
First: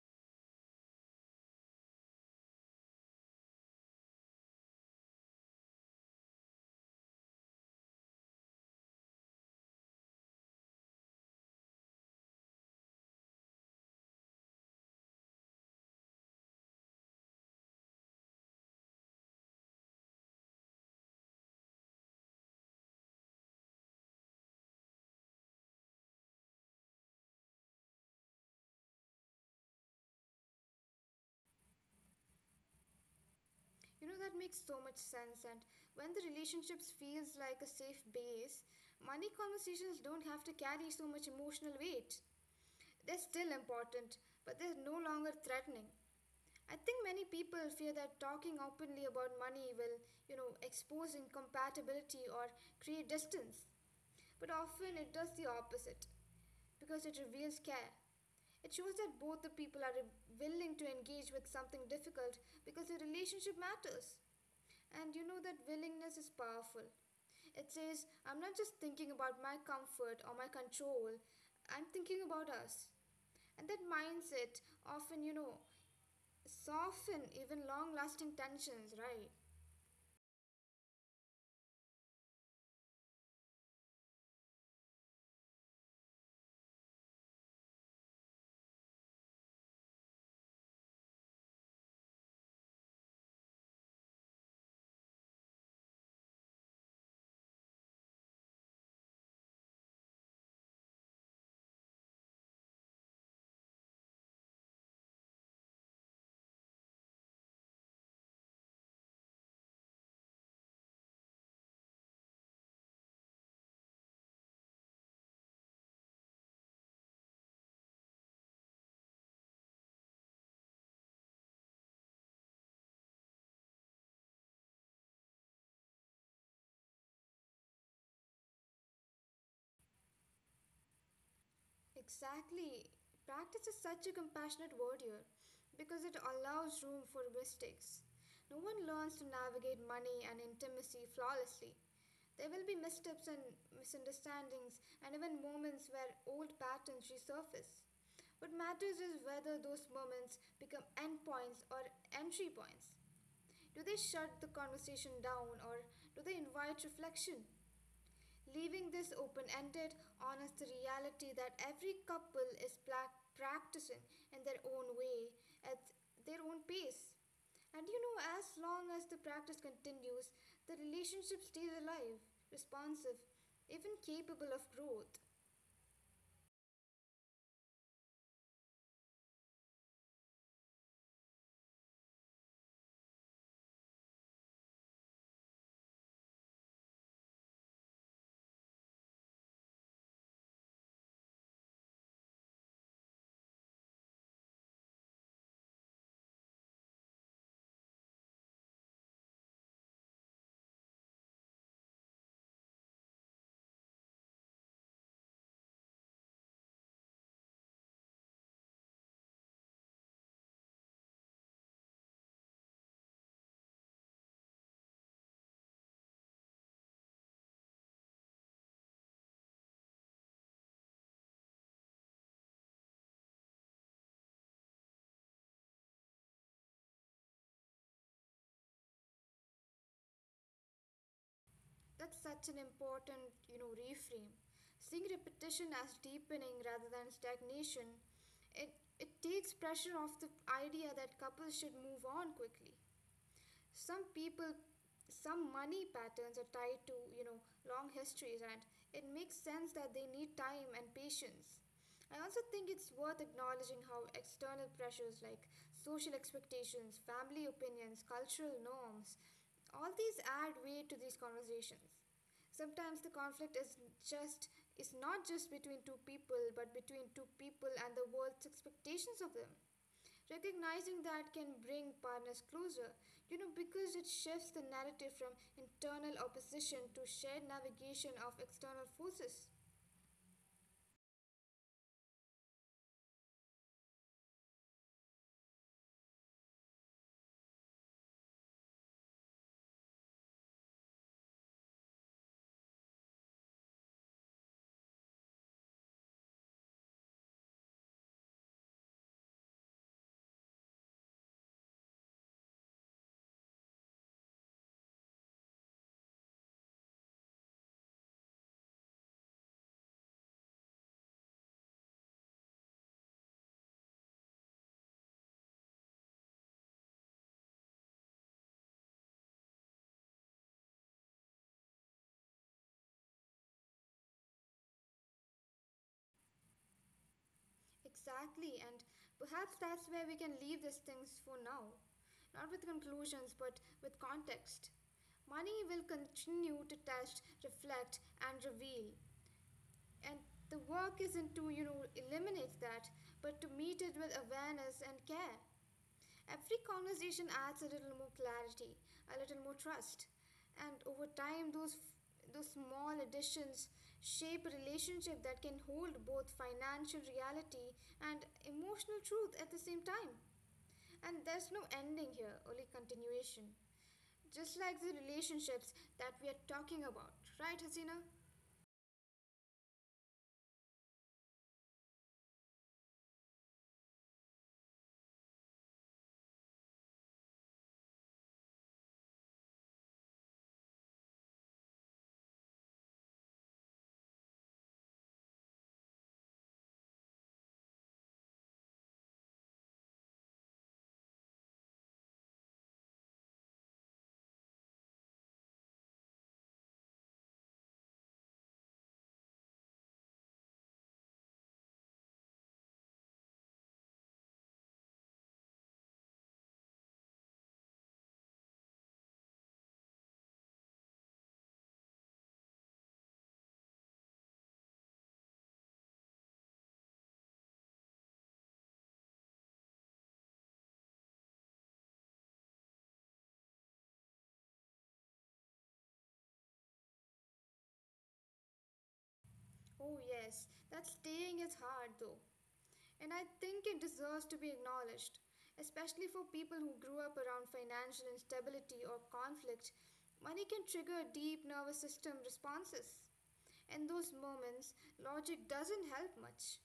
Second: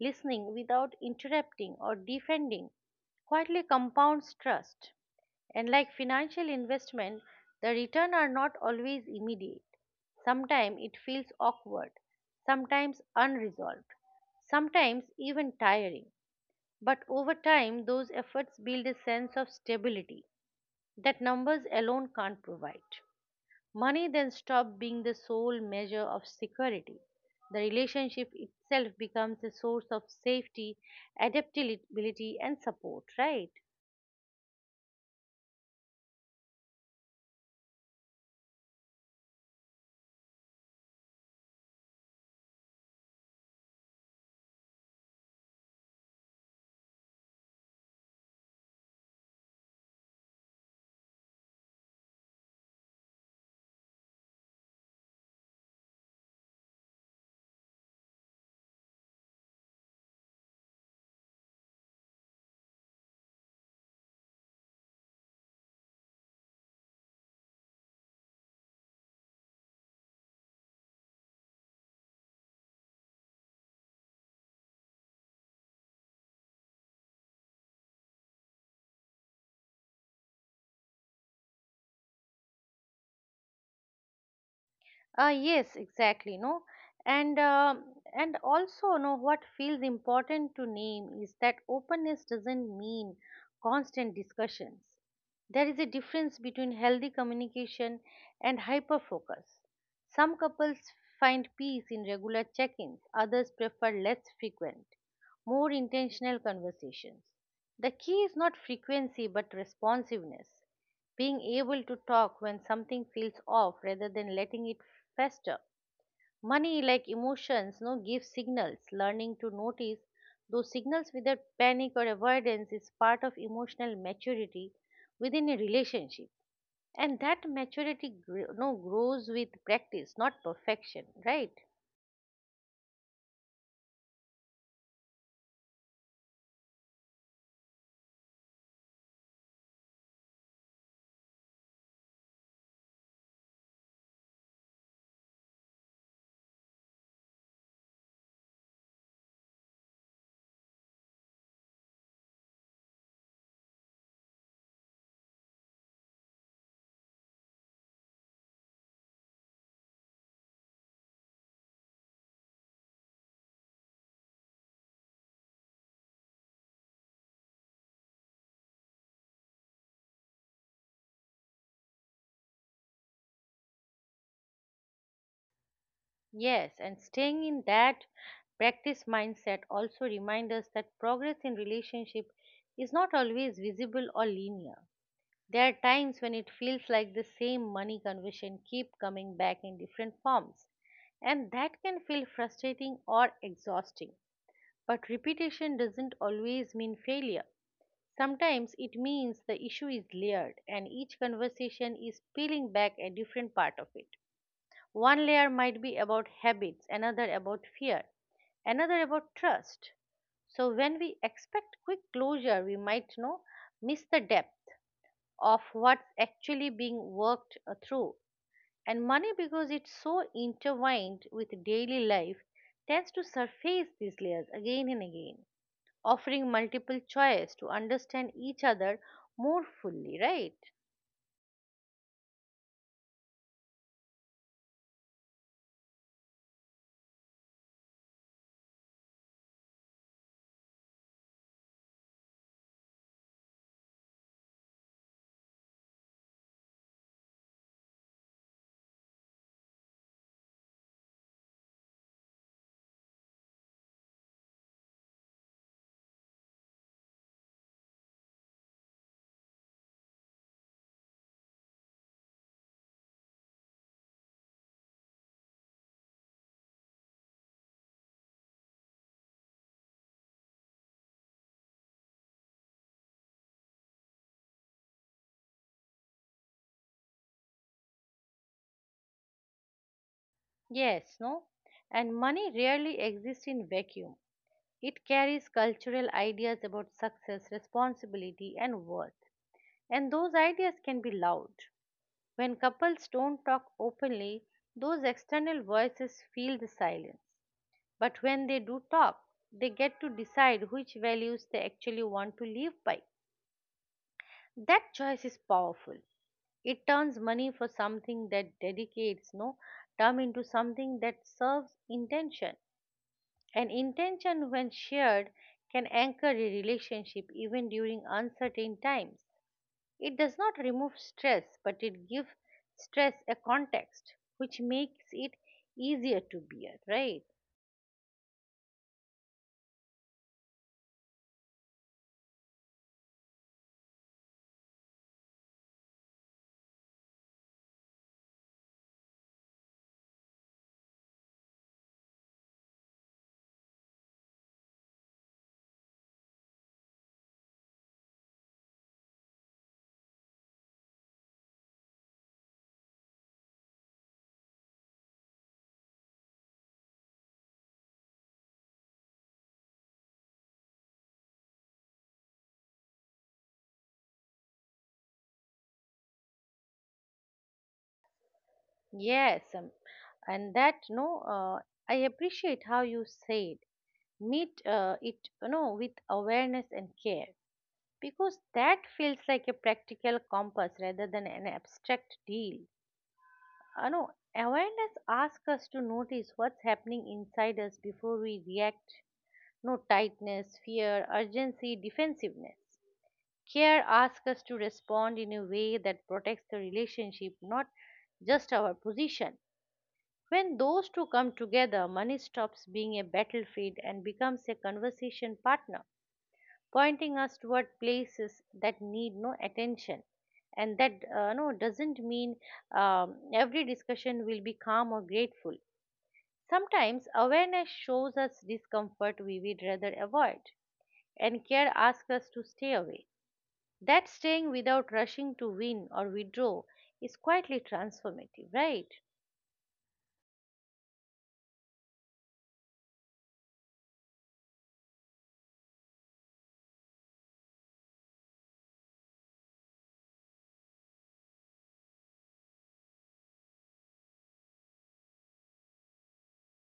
listening without interrupting or defending quietly compounds trust. And like financial investment, the return are not always immediate. Sometimes it feels awkward, sometimes unresolved, sometimes even tiring. But over time, those efforts build a sense of stability that numbers alone can't provide. Money then stops being the sole measure of security. The relationship itself becomes a source of safety, adaptability, and support, right? You know, that makes so much sense. And when the relationships feels like a safe base, money conversations don't have to carry so much emotional weight. They're still important, but they're no longer threatening. I think many people fear that talking openly about money will, expose incompatibility or create distance. But often it does the opposite because it reveals care. It shows that both the people are willing to engage with something difficult because the relationship matters. And that willingness is powerful. It says, I'm not just thinking about my comfort or my control, I'm thinking about us. And that mindset often, soften even long lasting tensions, right? Yes, exactly. No, and um and also, no, what feels important to name is that openness doesn't mean constant discussions. There is a difference between healthy communication and hyper focus. Some couples find peace in regular check-ins; others prefer less frequent, more intentional conversations. The key is not frequency but responsiveness, being able to talk when something feels off rather than letting it fester. Money, like emotions, no, give signals. Learning to notice those signals without panic or avoidance is part of emotional maturity within a relationship. And that no, grows with practice not perfection, right? Exactly. Practice is such a compassionate word here because it allows room for mistakes. No one learns to navigate money and intimacy flawlessly. There will be missteps and misunderstandings, and even moments where old patterns resurface. What matters is whether those moments become endpoints or entry points. Do they shut the conversation down or do they invite reflection? Leaving this open ended honors the reality that every couple is practicing in their own way, at their own pace. And as long as the practice continues, the relationship stays alive, responsive, even capable of growth. Yes, and staying in that practice mindset also reminds us that progress in relationship is not always visible or linear. There are times when it feels like the same money conversation keep coming back in different forms, and that can feel frustrating or exhausting. But repetition doesn't always mean failure. Sometimes it means the issue is layered and each conversation is peeling back a different part of it. One layer might be about habits, another about fear, another about trust. So when we expect quick closure, we might, you know, miss the depth of what's actually being worked through. And money, because it's so intertwined with daily life, tends to surface these layers again and again, offering multiple choice to understand each other more fully, right? That's such an important, reframe. Seeing repetition as deepening rather than stagnation, it, it takes pressure off the idea that couples should move on quickly. Some people, some money patterns are tied to long histories, and it makes sense that they need time and patience. I also think it's worth acknowledging how external pressures like social expectations, family opinions, cultural norms, all these add weight to these conversations. Sometimes the conflict is just is not just between two people but between two people and the world's expectations of them. Recognizing that can bring partners closer, because it shifts the narrative from internal opposition to shared navigation of external forces. Yes, no? And money rarely exists in vacuum. It carries cultural ideas about success, responsibility, and worth. And those ideas can be loud. When couples don't talk openly, those external voices fill the silence. But when they do talk, they get to decide which values they actually want to live by. That choice is powerful. It turns money for something that dedicates, no, term into something that serves intention. An intention, when shared, can anchor a relationship even during uncertain times. It does not remove stress, but it gives stress a context, which makes it easier to bear, right? Exactly, and perhaps that's where we can leave these things for now. Not with conclusions, but with context. Money will continue to test, reflect, and reveal. And the work isn't to, eliminate that, but to meet it with awareness and care. Every conversation adds a little more clarity, a little more trust, and over time, those small additions shape a relationship that can hold both financial reality and emotional truth at the same time. And there's no ending here, only continuation. Just like the relationships that we are talking about, right, Hasina? Yes, and that, no, I appreciate how you said meet it, you know, with awareness and care, because that feels like a practical compass rather than an abstract deal. You know, awareness asks us to notice what's happening inside us before we react. No, tightness, fear, urgency, defensiveness. Care asks us to respond in a way that protects the relationship, not just our position. When those two come together, money stops being a battlefield and becomes a conversation partner, pointing us toward places that need, no, attention. And that, no, doesn't mean every discussion will be calm or grateful. Sometimes awareness shows us discomfort we would rather avoid, and care asks us to stay away. That staying without rushing to win or withdraw is quietly transformative, right? Oh, yes, that staying is hard though. And I think it deserves to be acknowledged, especially for people who grew up around financial instability or conflict. Money can trigger deep nervous system responses. In those moments, logic doesn't help much.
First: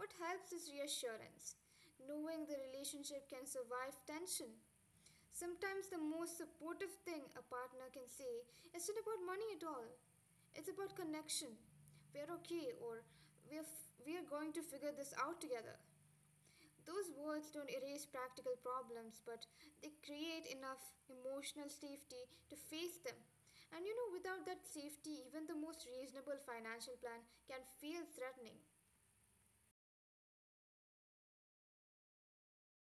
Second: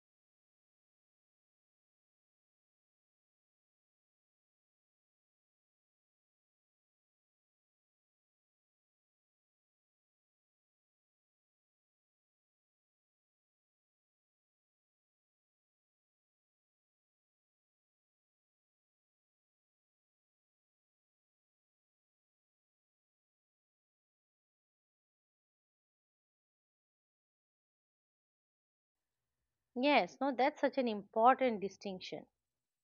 What helps is reassurance, knowing the relationship can survive tension. Sometimes the most supportive thing a partner can say isn't about money at all. It's about connection. We're okay, or we're going to figure this out together. Those words don't erase practical problems, but they create enough emotional safety to face them. And without that safety, even the most reasonable financial plan can feel threatening. Yes, no, that's such an important distinction.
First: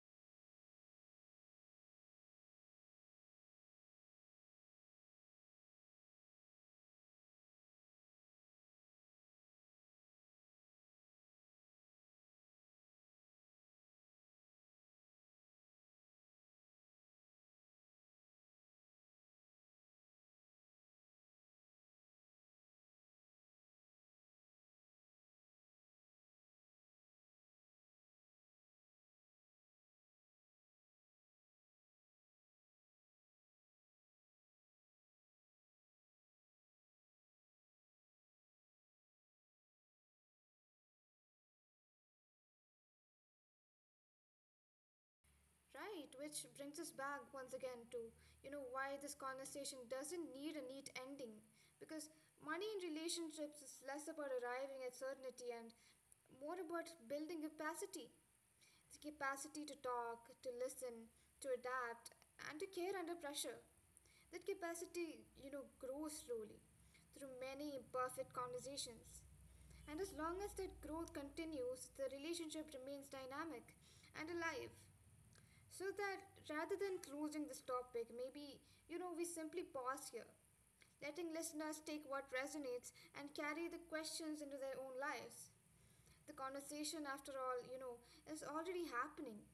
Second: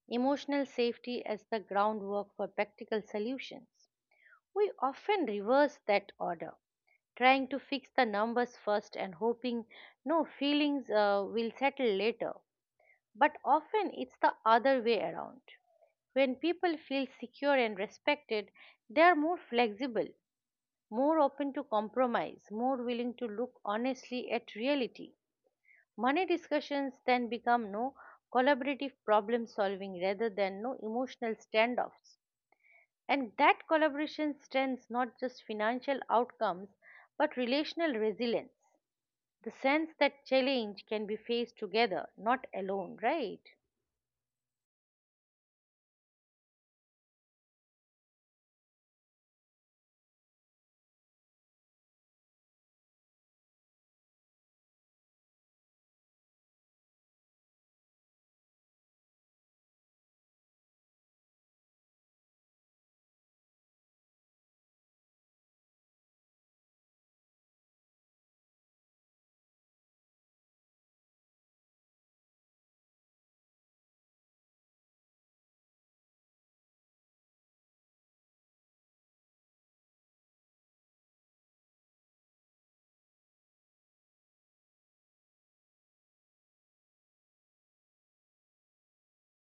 Emotional safety as the groundwork for practical solutions. We often reverse that order, trying to fix the numbers first and hoping no feelings will settle later. But often it's the other way around. When people feel secure and respected, they are more flexible, more open to compromise, more willing to look honestly at reality. Money discussions then become no collaborative problem solving rather than no emotional standoffs. And that collaboration strengthens not just financial outcomes but relational resilience. The sense that challenge can be faced together, not alone, right? Right, which brings us back once again to, why this conversation doesn't need a neat ending. Because money in relationships is less about arriving at certainty and more about building capacity. The capacity to talk, to listen, to adapt, and to care under pressure. That capacity, grows slowly through many imperfect conversations. And as long as that growth continues, the relationship remains dynamic and alive. So that rather than closing this topic, maybe, we simply pause here, letting listeners take what resonates and carry the questions into their own lives. The conversation, after all, is already happening.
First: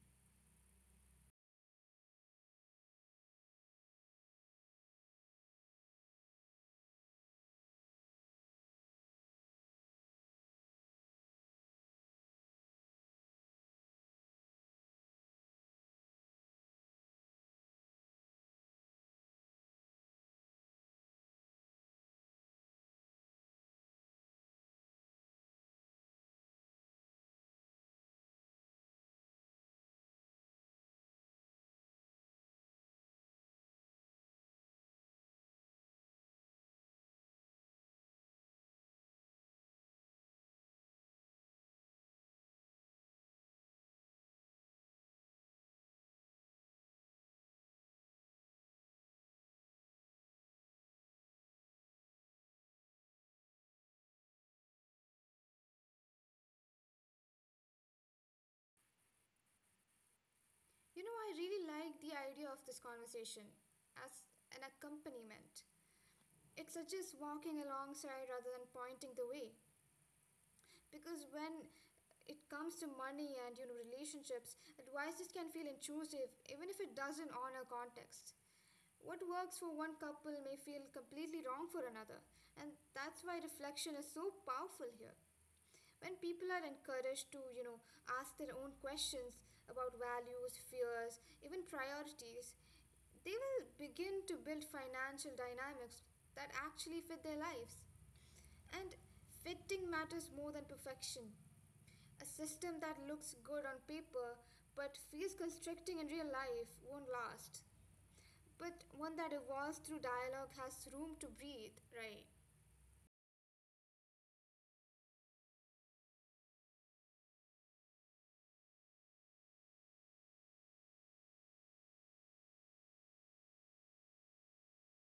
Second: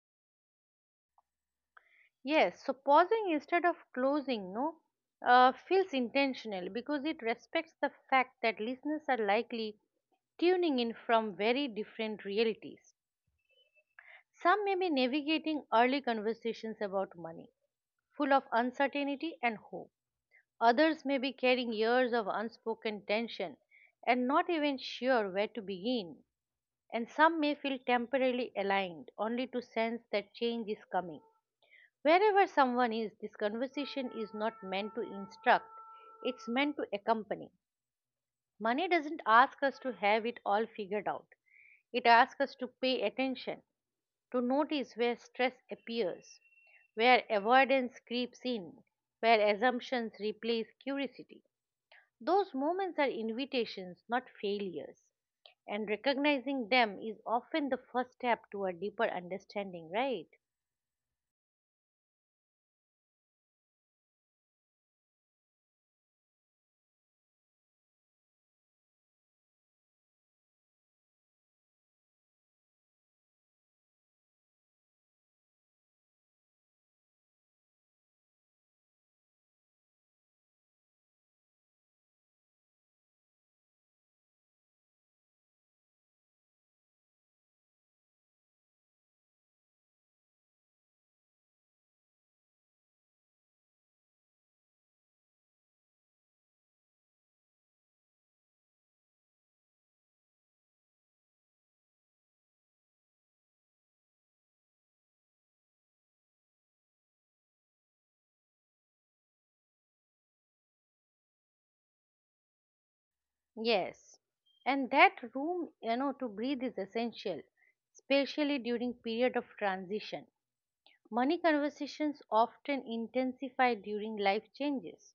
Yes, so pausing instead of closing, no, feels intentional because it respects the fact that listeners are likely tuning in from very different realities. Some may be navigating early conversations about money, full of uncertainty and hope. Others may be carrying years of unspoken tension and not even sure where to begin. And some may feel temporarily aligned, only to sense that change is coming. Wherever someone is, this conversation is not meant to instruct, it's meant to accompany. Money doesn't ask us to have it all figured out, it asks us to pay attention, to notice where stress appears, where avoidance creeps in, where assumptions replace curiosity. Those moments are invitations, not failures. And recognizing them is often the first step to a deeper understanding, right? I really like the idea of this conversation as an accompaniment. It suggests walking alongside rather than pointing the way. Because when it comes to money and relationships, advices can feel intrusive even if it doesn't honor context. What works for one couple may feel completely wrong for another, and that's why reflection is so powerful here. When people are encouraged to, ask their own questions about values, fears, even priorities, they will begin to build financial dynamics that actually fit their lives. And fitting matters more than perfection. A system that looks good on paper but feels constricting in real life won't last. But one that evolves through dialogue has room to breathe, right? Yes, and that room, to breathe is essential, especially during period of transition. Money conversations often intensify during life changes,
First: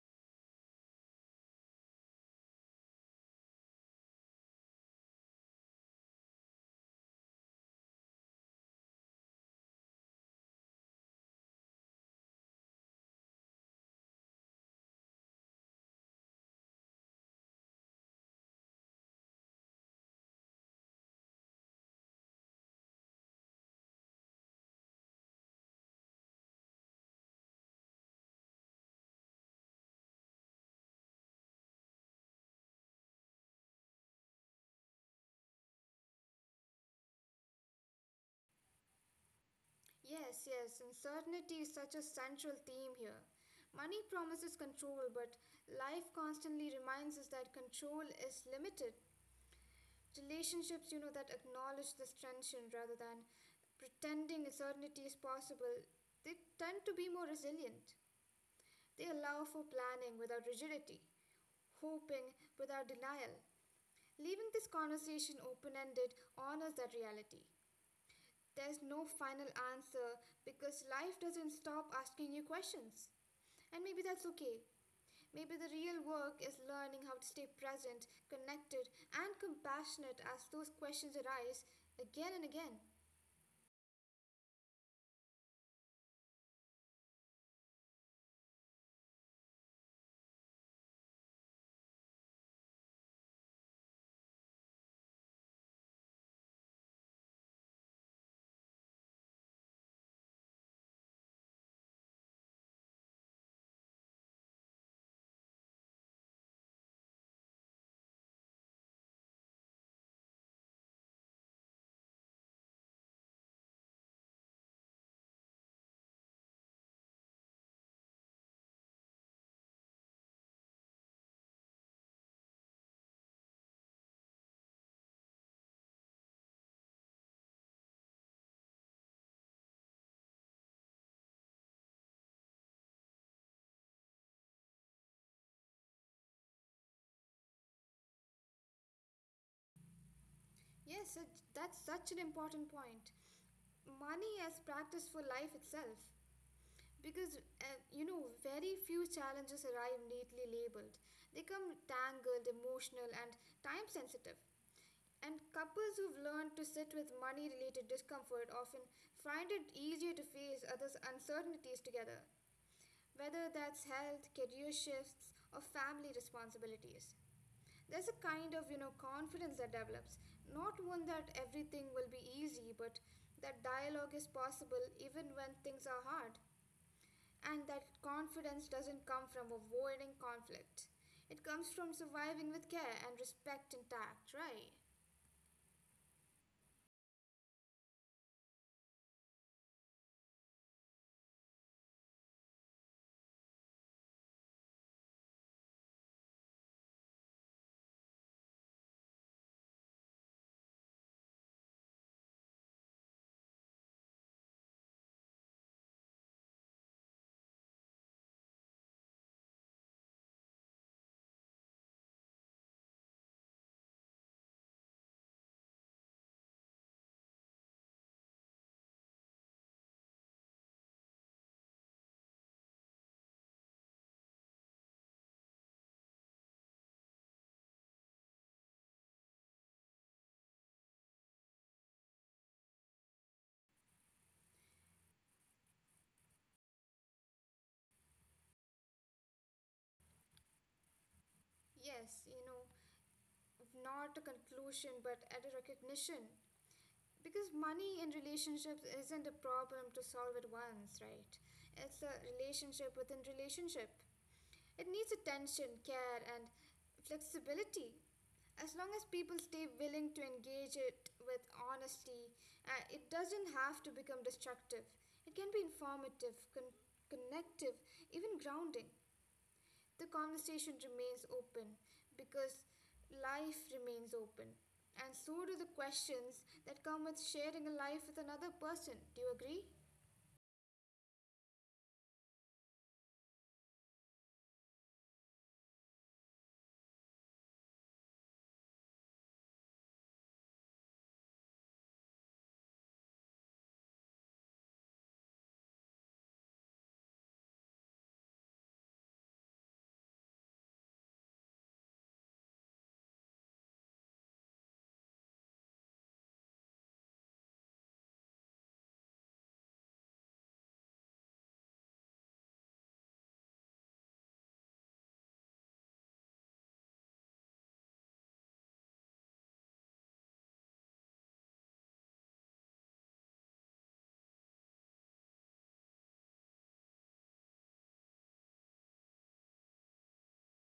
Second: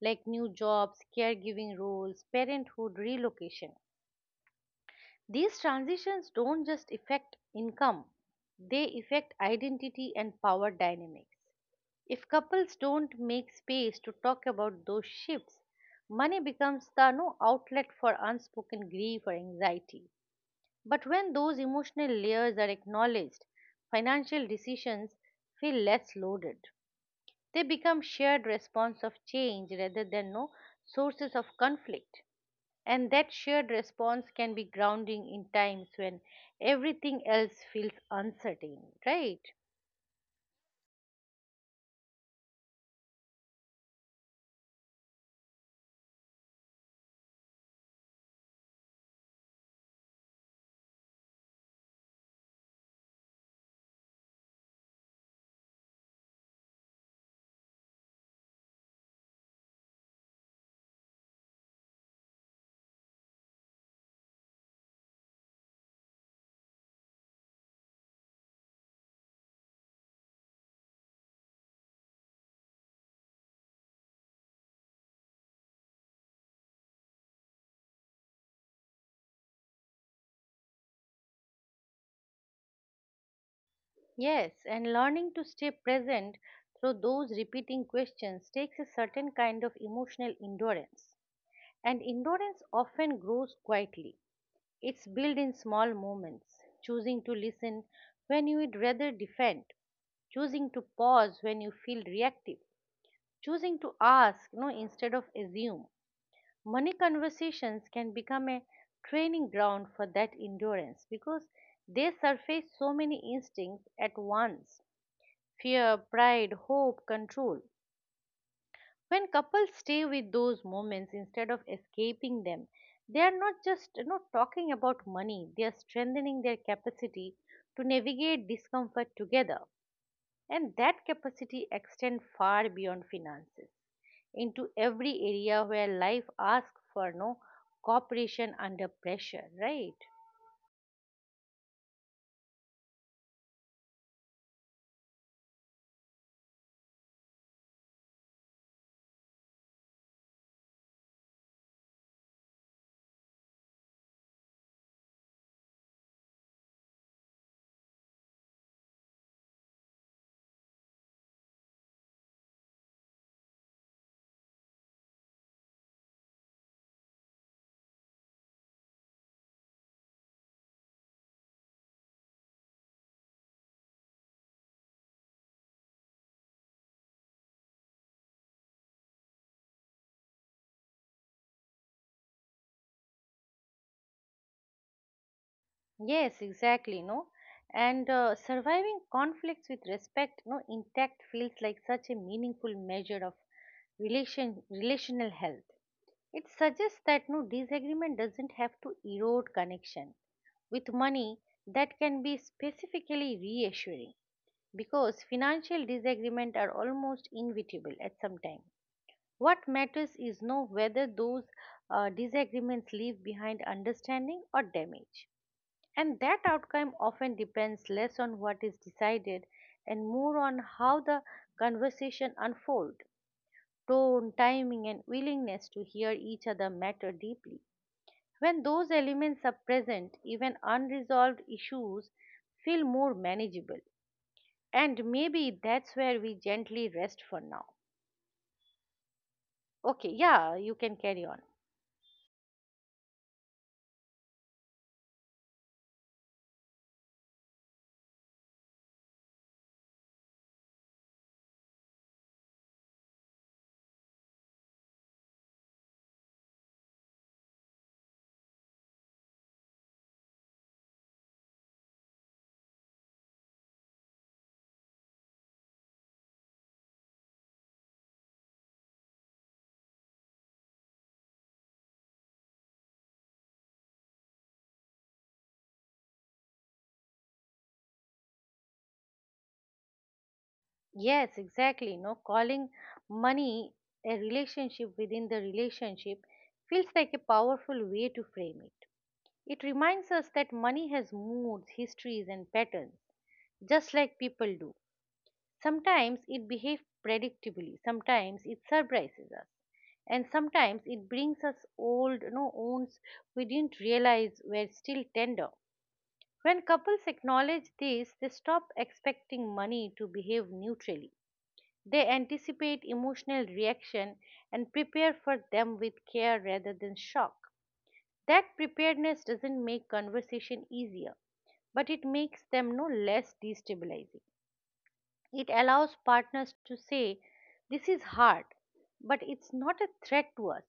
like new jobs, caregiving roles, parenthood, relocation. These transitions don't just affect income; they affect identity and power dynamics. If couples don't make space to talk about those shifts, money becomes the no outlet for unspoken grief or anxiety. But when those emotional layers are acknowledged, financial decisions feel less loaded. They become shared response of change rather than no sources of conflict. And that shared response can be grounding in times when everything else feels uncertain, right? Yes, yes, uncertainty is such a central theme here. Money promises control, but life constantly reminds us that control is limited. Relationships, that acknowledge this tension rather than pretending certainty is possible, they tend to be more resilient. They allow for planning without rigidity, hoping without denial. Leaving this conversation open ended honors that reality. There's no final answer because life doesn't stop asking you questions. And maybe that's okay. Maybe the real work is learning how to stay present, connected, and compassionate as those questions arise again and again. Yes, and learning to stay present through those repeating questions takes a certain kind of emotional endurance. And endurance often grows quietly. It's built in small moments: choosing to listen when you would rather defend, choosing to pause when you feel reactive, choosing to ask no instead of assume. Money conversations can become a training ground for that endurance because they surface so many instincts at once: fear, pride, hope, control. When couples stay with those moments instead of escaping them, they are not just talking about money, they are strengthening their capacity to navigate discomfort together. And that capacity extends far beyond finances into every area where life asks for no cooperation under pressure, right? Yes, that's such an important point. Money as practice for life itself. Because, very few challenges arrive neatly labeled. They come tangled, emotional, and time sensitive. And couples who've learned to sit with money related discomfort often find it easier to face others' uncertainties together, whether that's health, career shifts, or family responsibilities. There's a kind of, confidence that develops, not one that everything will be easy, but that dialogue is possible even when things are hard. And that confidence doesn't come from avoiding conflict. It comes from surviving with care and respect intact, right? Yes, exactly, no. And surviving conflicts with respect, no, intact feels like such a meaningful measure of relational health. It suggests that disagreement doesn't have to erode connection. With money, that can be specifically reassuring because financial disagreement are almost inevitable at some time. What matters is no whether those disagreements leave behind understanding or damage, and that outcome often depends less on what is decided and more on how the conversation unfolds. Tone, timing, and willingness to hear each other matter deeply. When those elements are present, even unresolved issues feel more manageable. And maybe that's where we gently rest for now. Okay, yeah, you can carry on. Yes, not a conclusion but at a recognition, because money in relationships isn't a problem to solve at once, right? It's a relationship within relationship. It needs attention, care, and flexibility. As long as people stay willing to engage it with honesty, it doesn't have to become destructive. It can be informative, connective, even grounding. The conversation remains open because life remains open, and so do the questions that come with sharing a life with another person. Do you agree? Yes, exactly. No, calling money a relationship within the relationship feels like a powerful way to frame it. It reminds us that money has moods, histories, and patterns, just like people do. Sometimes it behaves predictably, sometimes it surprises us, and sometimes it brings us old wounds we didn't realize were still tender. When couples acknowledge this, they stop expecting money to behave neutrally. They anticipate emotional reaction and prepare for them with care rather than shock. That preparedness doesn't make conversation easier, but it makes them no less destabilizing. It allows partners to say, "This is hard, but it's not a threat to us,"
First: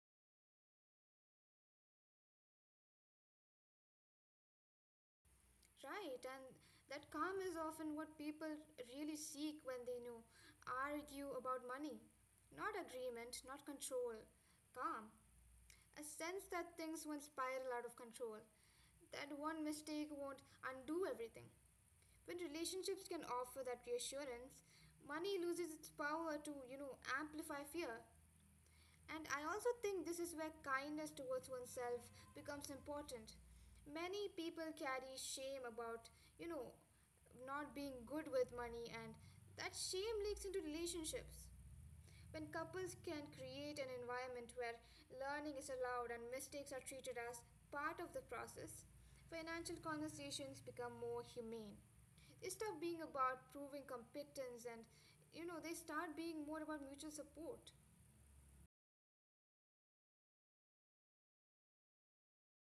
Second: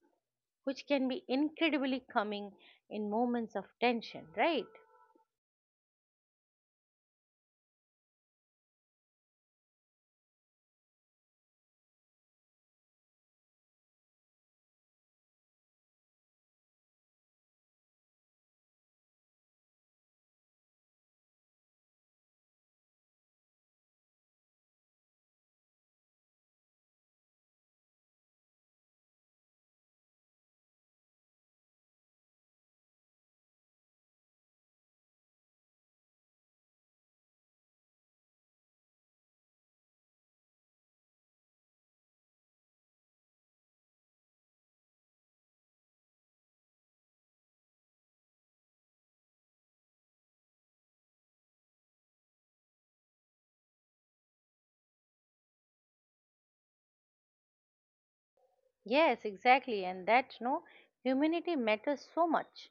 which can be incredibly calming in moments of tension, right? Right, and that calm is often what people really seek when they, argue about money. Not agreement, not control, calm. A sense that things won't spiral out of control, that one mistake won't undo everything. When relationships can offer that reassurance, money loses its power to, amplify fear. And I also think this is where kindness towards oneself becomes important. Many people carry shame about, not being good with money, and that shame leaks into relationships. When couples can create an environment where learning is allowed and mistakes are treated as part of the process, financial conversations become more humane. They stop being about proving competence and, they start being more about mutual support. Yes, exactly, and that no humanity matters so much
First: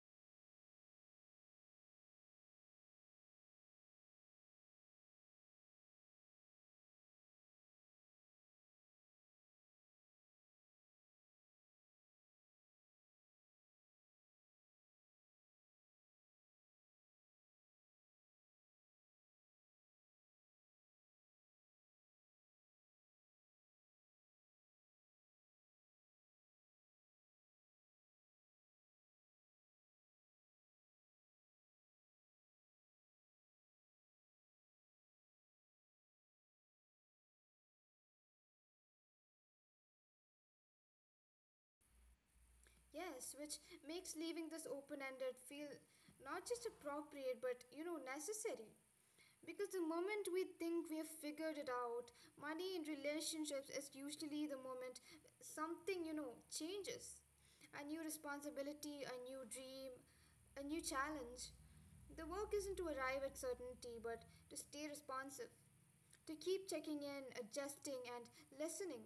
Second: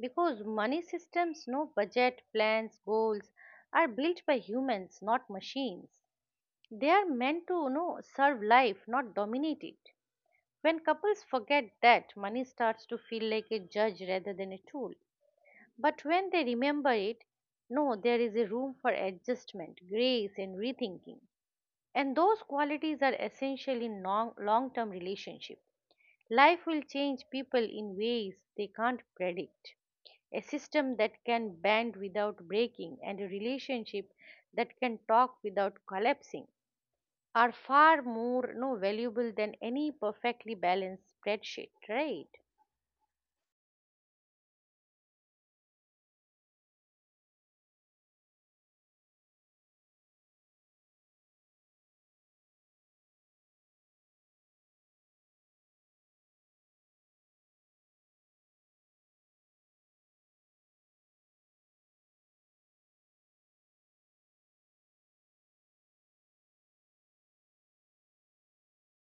because money systems, no budget, plans, goals are built by humans, not machines. They are meant to serve life, not dominate it. When couples forget that, money starts to feel like a judge rather than a tool. But when they remember it, no, there is a room for adjustment, grace, and rethinking. And those qualities are essential in long term relationships. Life will change people in ways they can't predict. A system that can bend without breaking and a relationship that can talk without collapsing are far more no valuable than any perfectly balanced spreadsheet, right? Yes, which makes leaving this open ended feel not just appropriate but, necessary. Because the moment we think we have figured it out, money in relationships is usually the moment something, changes. A new responsibility, a new dream, a new challenge. The work isn't to arrive at certainty but to stay responsive, to keep checking in, adjusting, and listening.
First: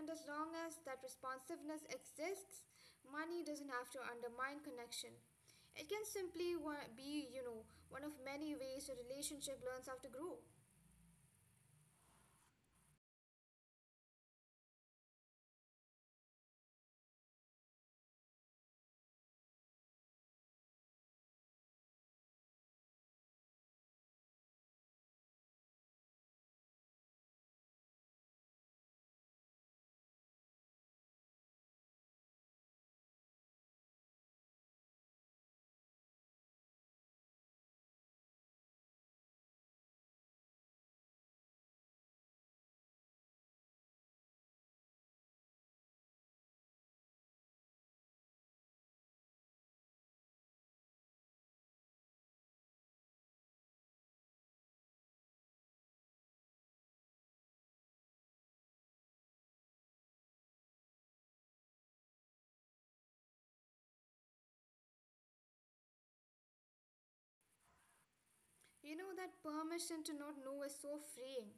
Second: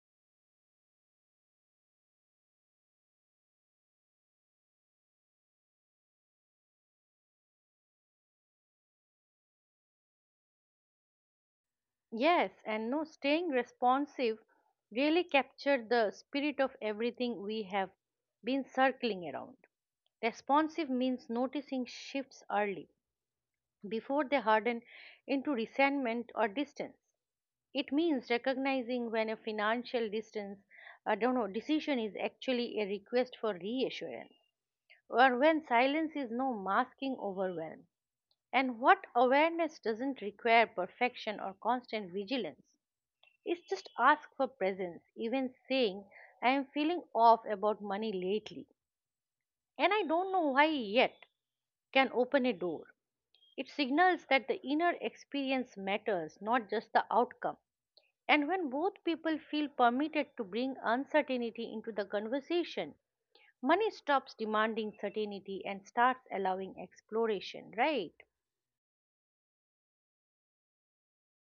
And as long as that responsiveness exists, money doesn't have to undermine connection. It can simply be, one of many ways a relationship learns how to grow. Yes, and no staying responsive really captured the spirit of everything we have been circling around. Responsive means noticing shifts early before they harden into resentment or distance. It means recognizing when a financial distance, I don't know, decision is actually a request for reassurance, or when silence is no masking overwhelm. And what awareness doesn't require perfection or constant vigilance. It's just ask for presence, even saying, "I am feeling off about money lately, and I don't know why yet," can open a door. It signals that the inner experience matters, not just the outcome. And when both people feel permitted to bring uncertainty into the conversation, money stops demanding certainty and starts allowing exploration, right? That permission to not know is so freeing.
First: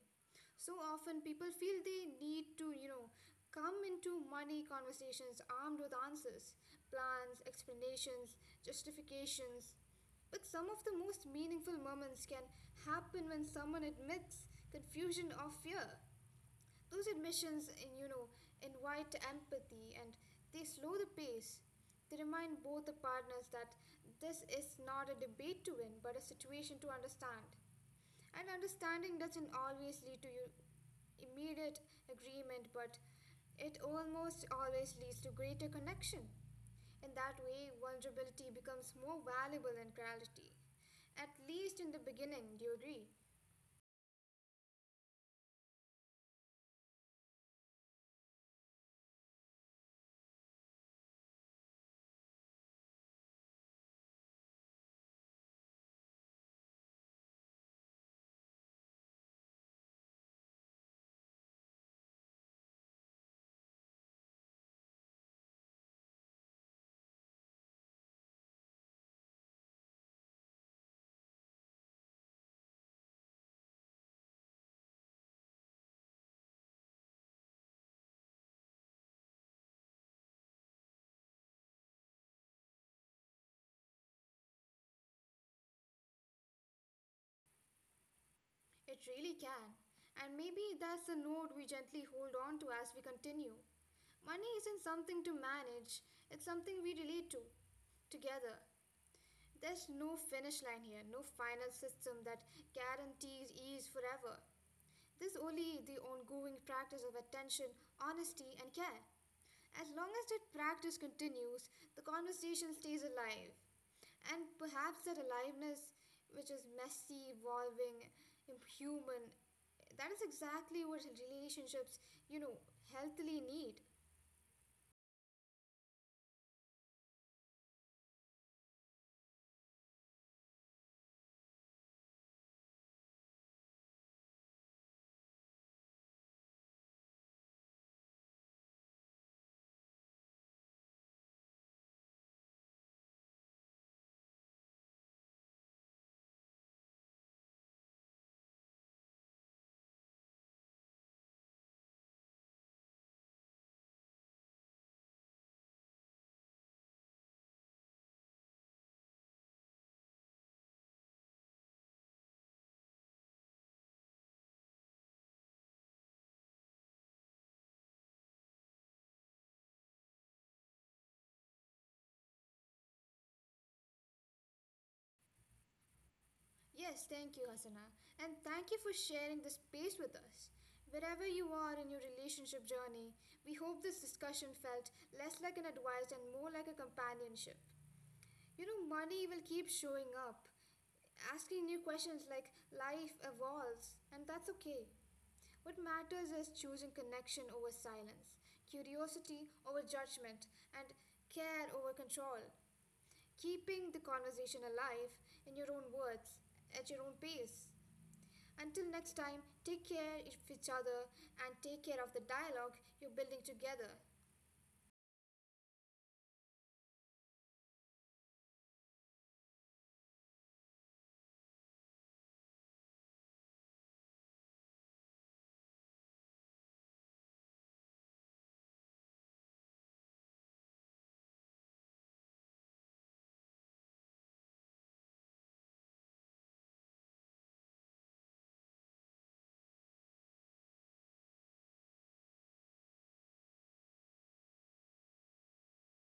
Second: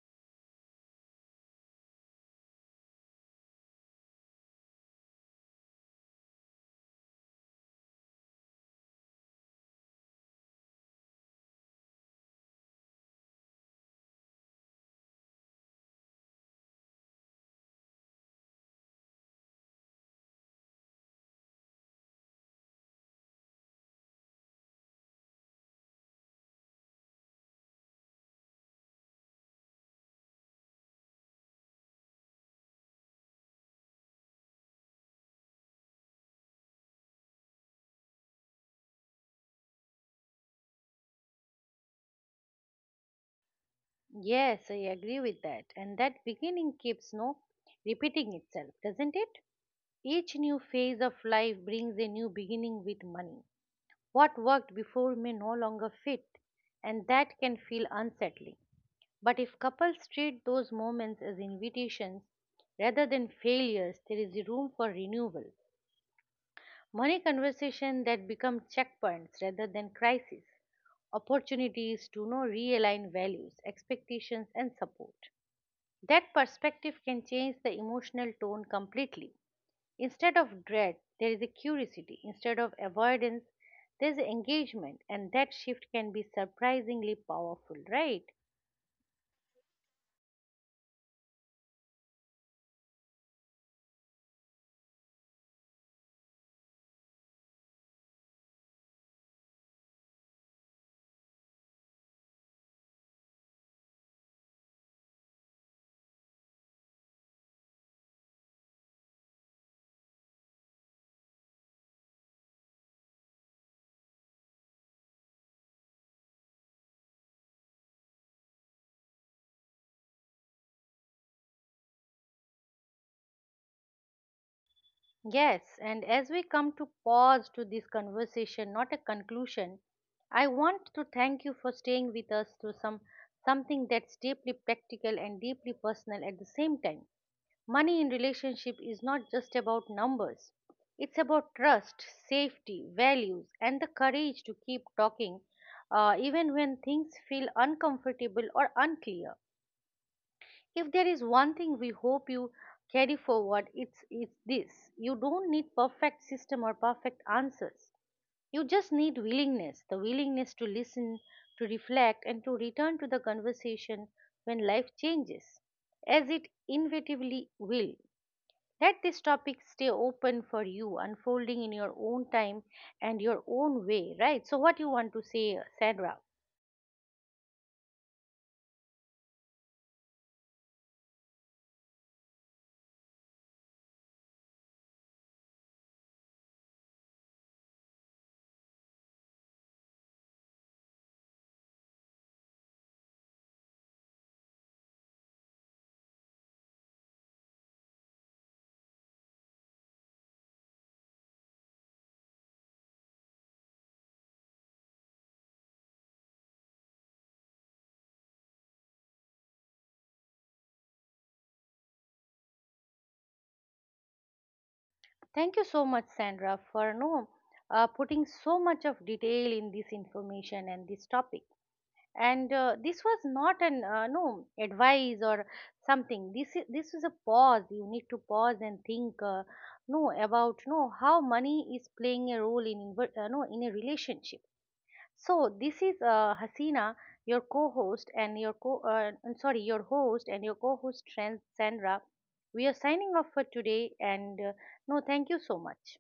So often people feel they need to, come into money conversations armed with answers, plans, explanations, justifications. But some of the most meaningful moments can happen when someone admits confusion or fear. Those admissions, invite empathy, and they slow the pace. They remind both the partners that this is not a debate to win, but a situation to understand. And understanding doesn't always lead to your immediate agreement, but it almost always leads to greater connection. In that way, vulnerability becomes more valuable than clarity. At least in the beginning, do you agree? Yes, I agree with that. And that beginning keeps repeating itself, doesn't it? Each new phase of life brings a new beginning with money. What worked before may no longer fit, and that can feel unsettling. But if couples treat those moments as invitations rather than failures, there is room for renewal. Money conversations that become checkpoints rather than crises, opportunities to know realign values, expectations, and support. That perspective can change the emotional tone completely. Instead of dread, there is a curiosity. Instead of avoidance, there's engagement, and that shift can be surprisingly powerful, right? It really can. And maybe that's the note we gently hold on to as we continue. Money isn't something to manage, it's something we relate to together. There's no finish line here, no final system that guarantees ease forever. There's only the ongoing practice of attention, honesty, and care. As long as that practice continues, the conversation stays alive. And perhaps that aliveness, which is messy, evolving, human, that is exactly what relationships, you know, healthily need. Yes, and as we come to pause to this conversation, not a conclusion, I want to thank you for staying with us through something that's deeply practical and deeply personal at the same time. Money in relationship is not just about numbers. It's about trust, safety, values, and the courage to keep talking, even when things feel uncomfortable or unclear. If there is one thing we hope you carry forward, it's this: you don't need perfect system or perfect answers, you just need willingness, the willingness to listen, to reflect, and to return to the conversation when life changes, as it inevitably will. Let this topic stay open for you, unfolding in your own time and your own way, right? So what you want to say, Sandra? Yes, thank you, Hasana. And thank you for sharing this space with us. Wherever you are in your relationship journey, we hope this discussion felt less like an advice and more like a companionship. Money will keep showing up, asking new questions like life evolves, and that's okay. What matters is choosing connection over silence, curiosity over judgment, and care over control. Keeping the conversation alive in your own words, at your own pace. Until next time, take care of each other and take care of the dialogue you're building together. Thank you so much, Sandra, for no putting so much of detail in this information and this topic. And this was not an no advice or something. This is a pause. You need to pause and think. No about no how money is playing a role in inver- no in a relationship. So this is Hasina, your co-host and your co I'm sorry, your host and your co-host Sandra. We are signing off for today and no thank you so much.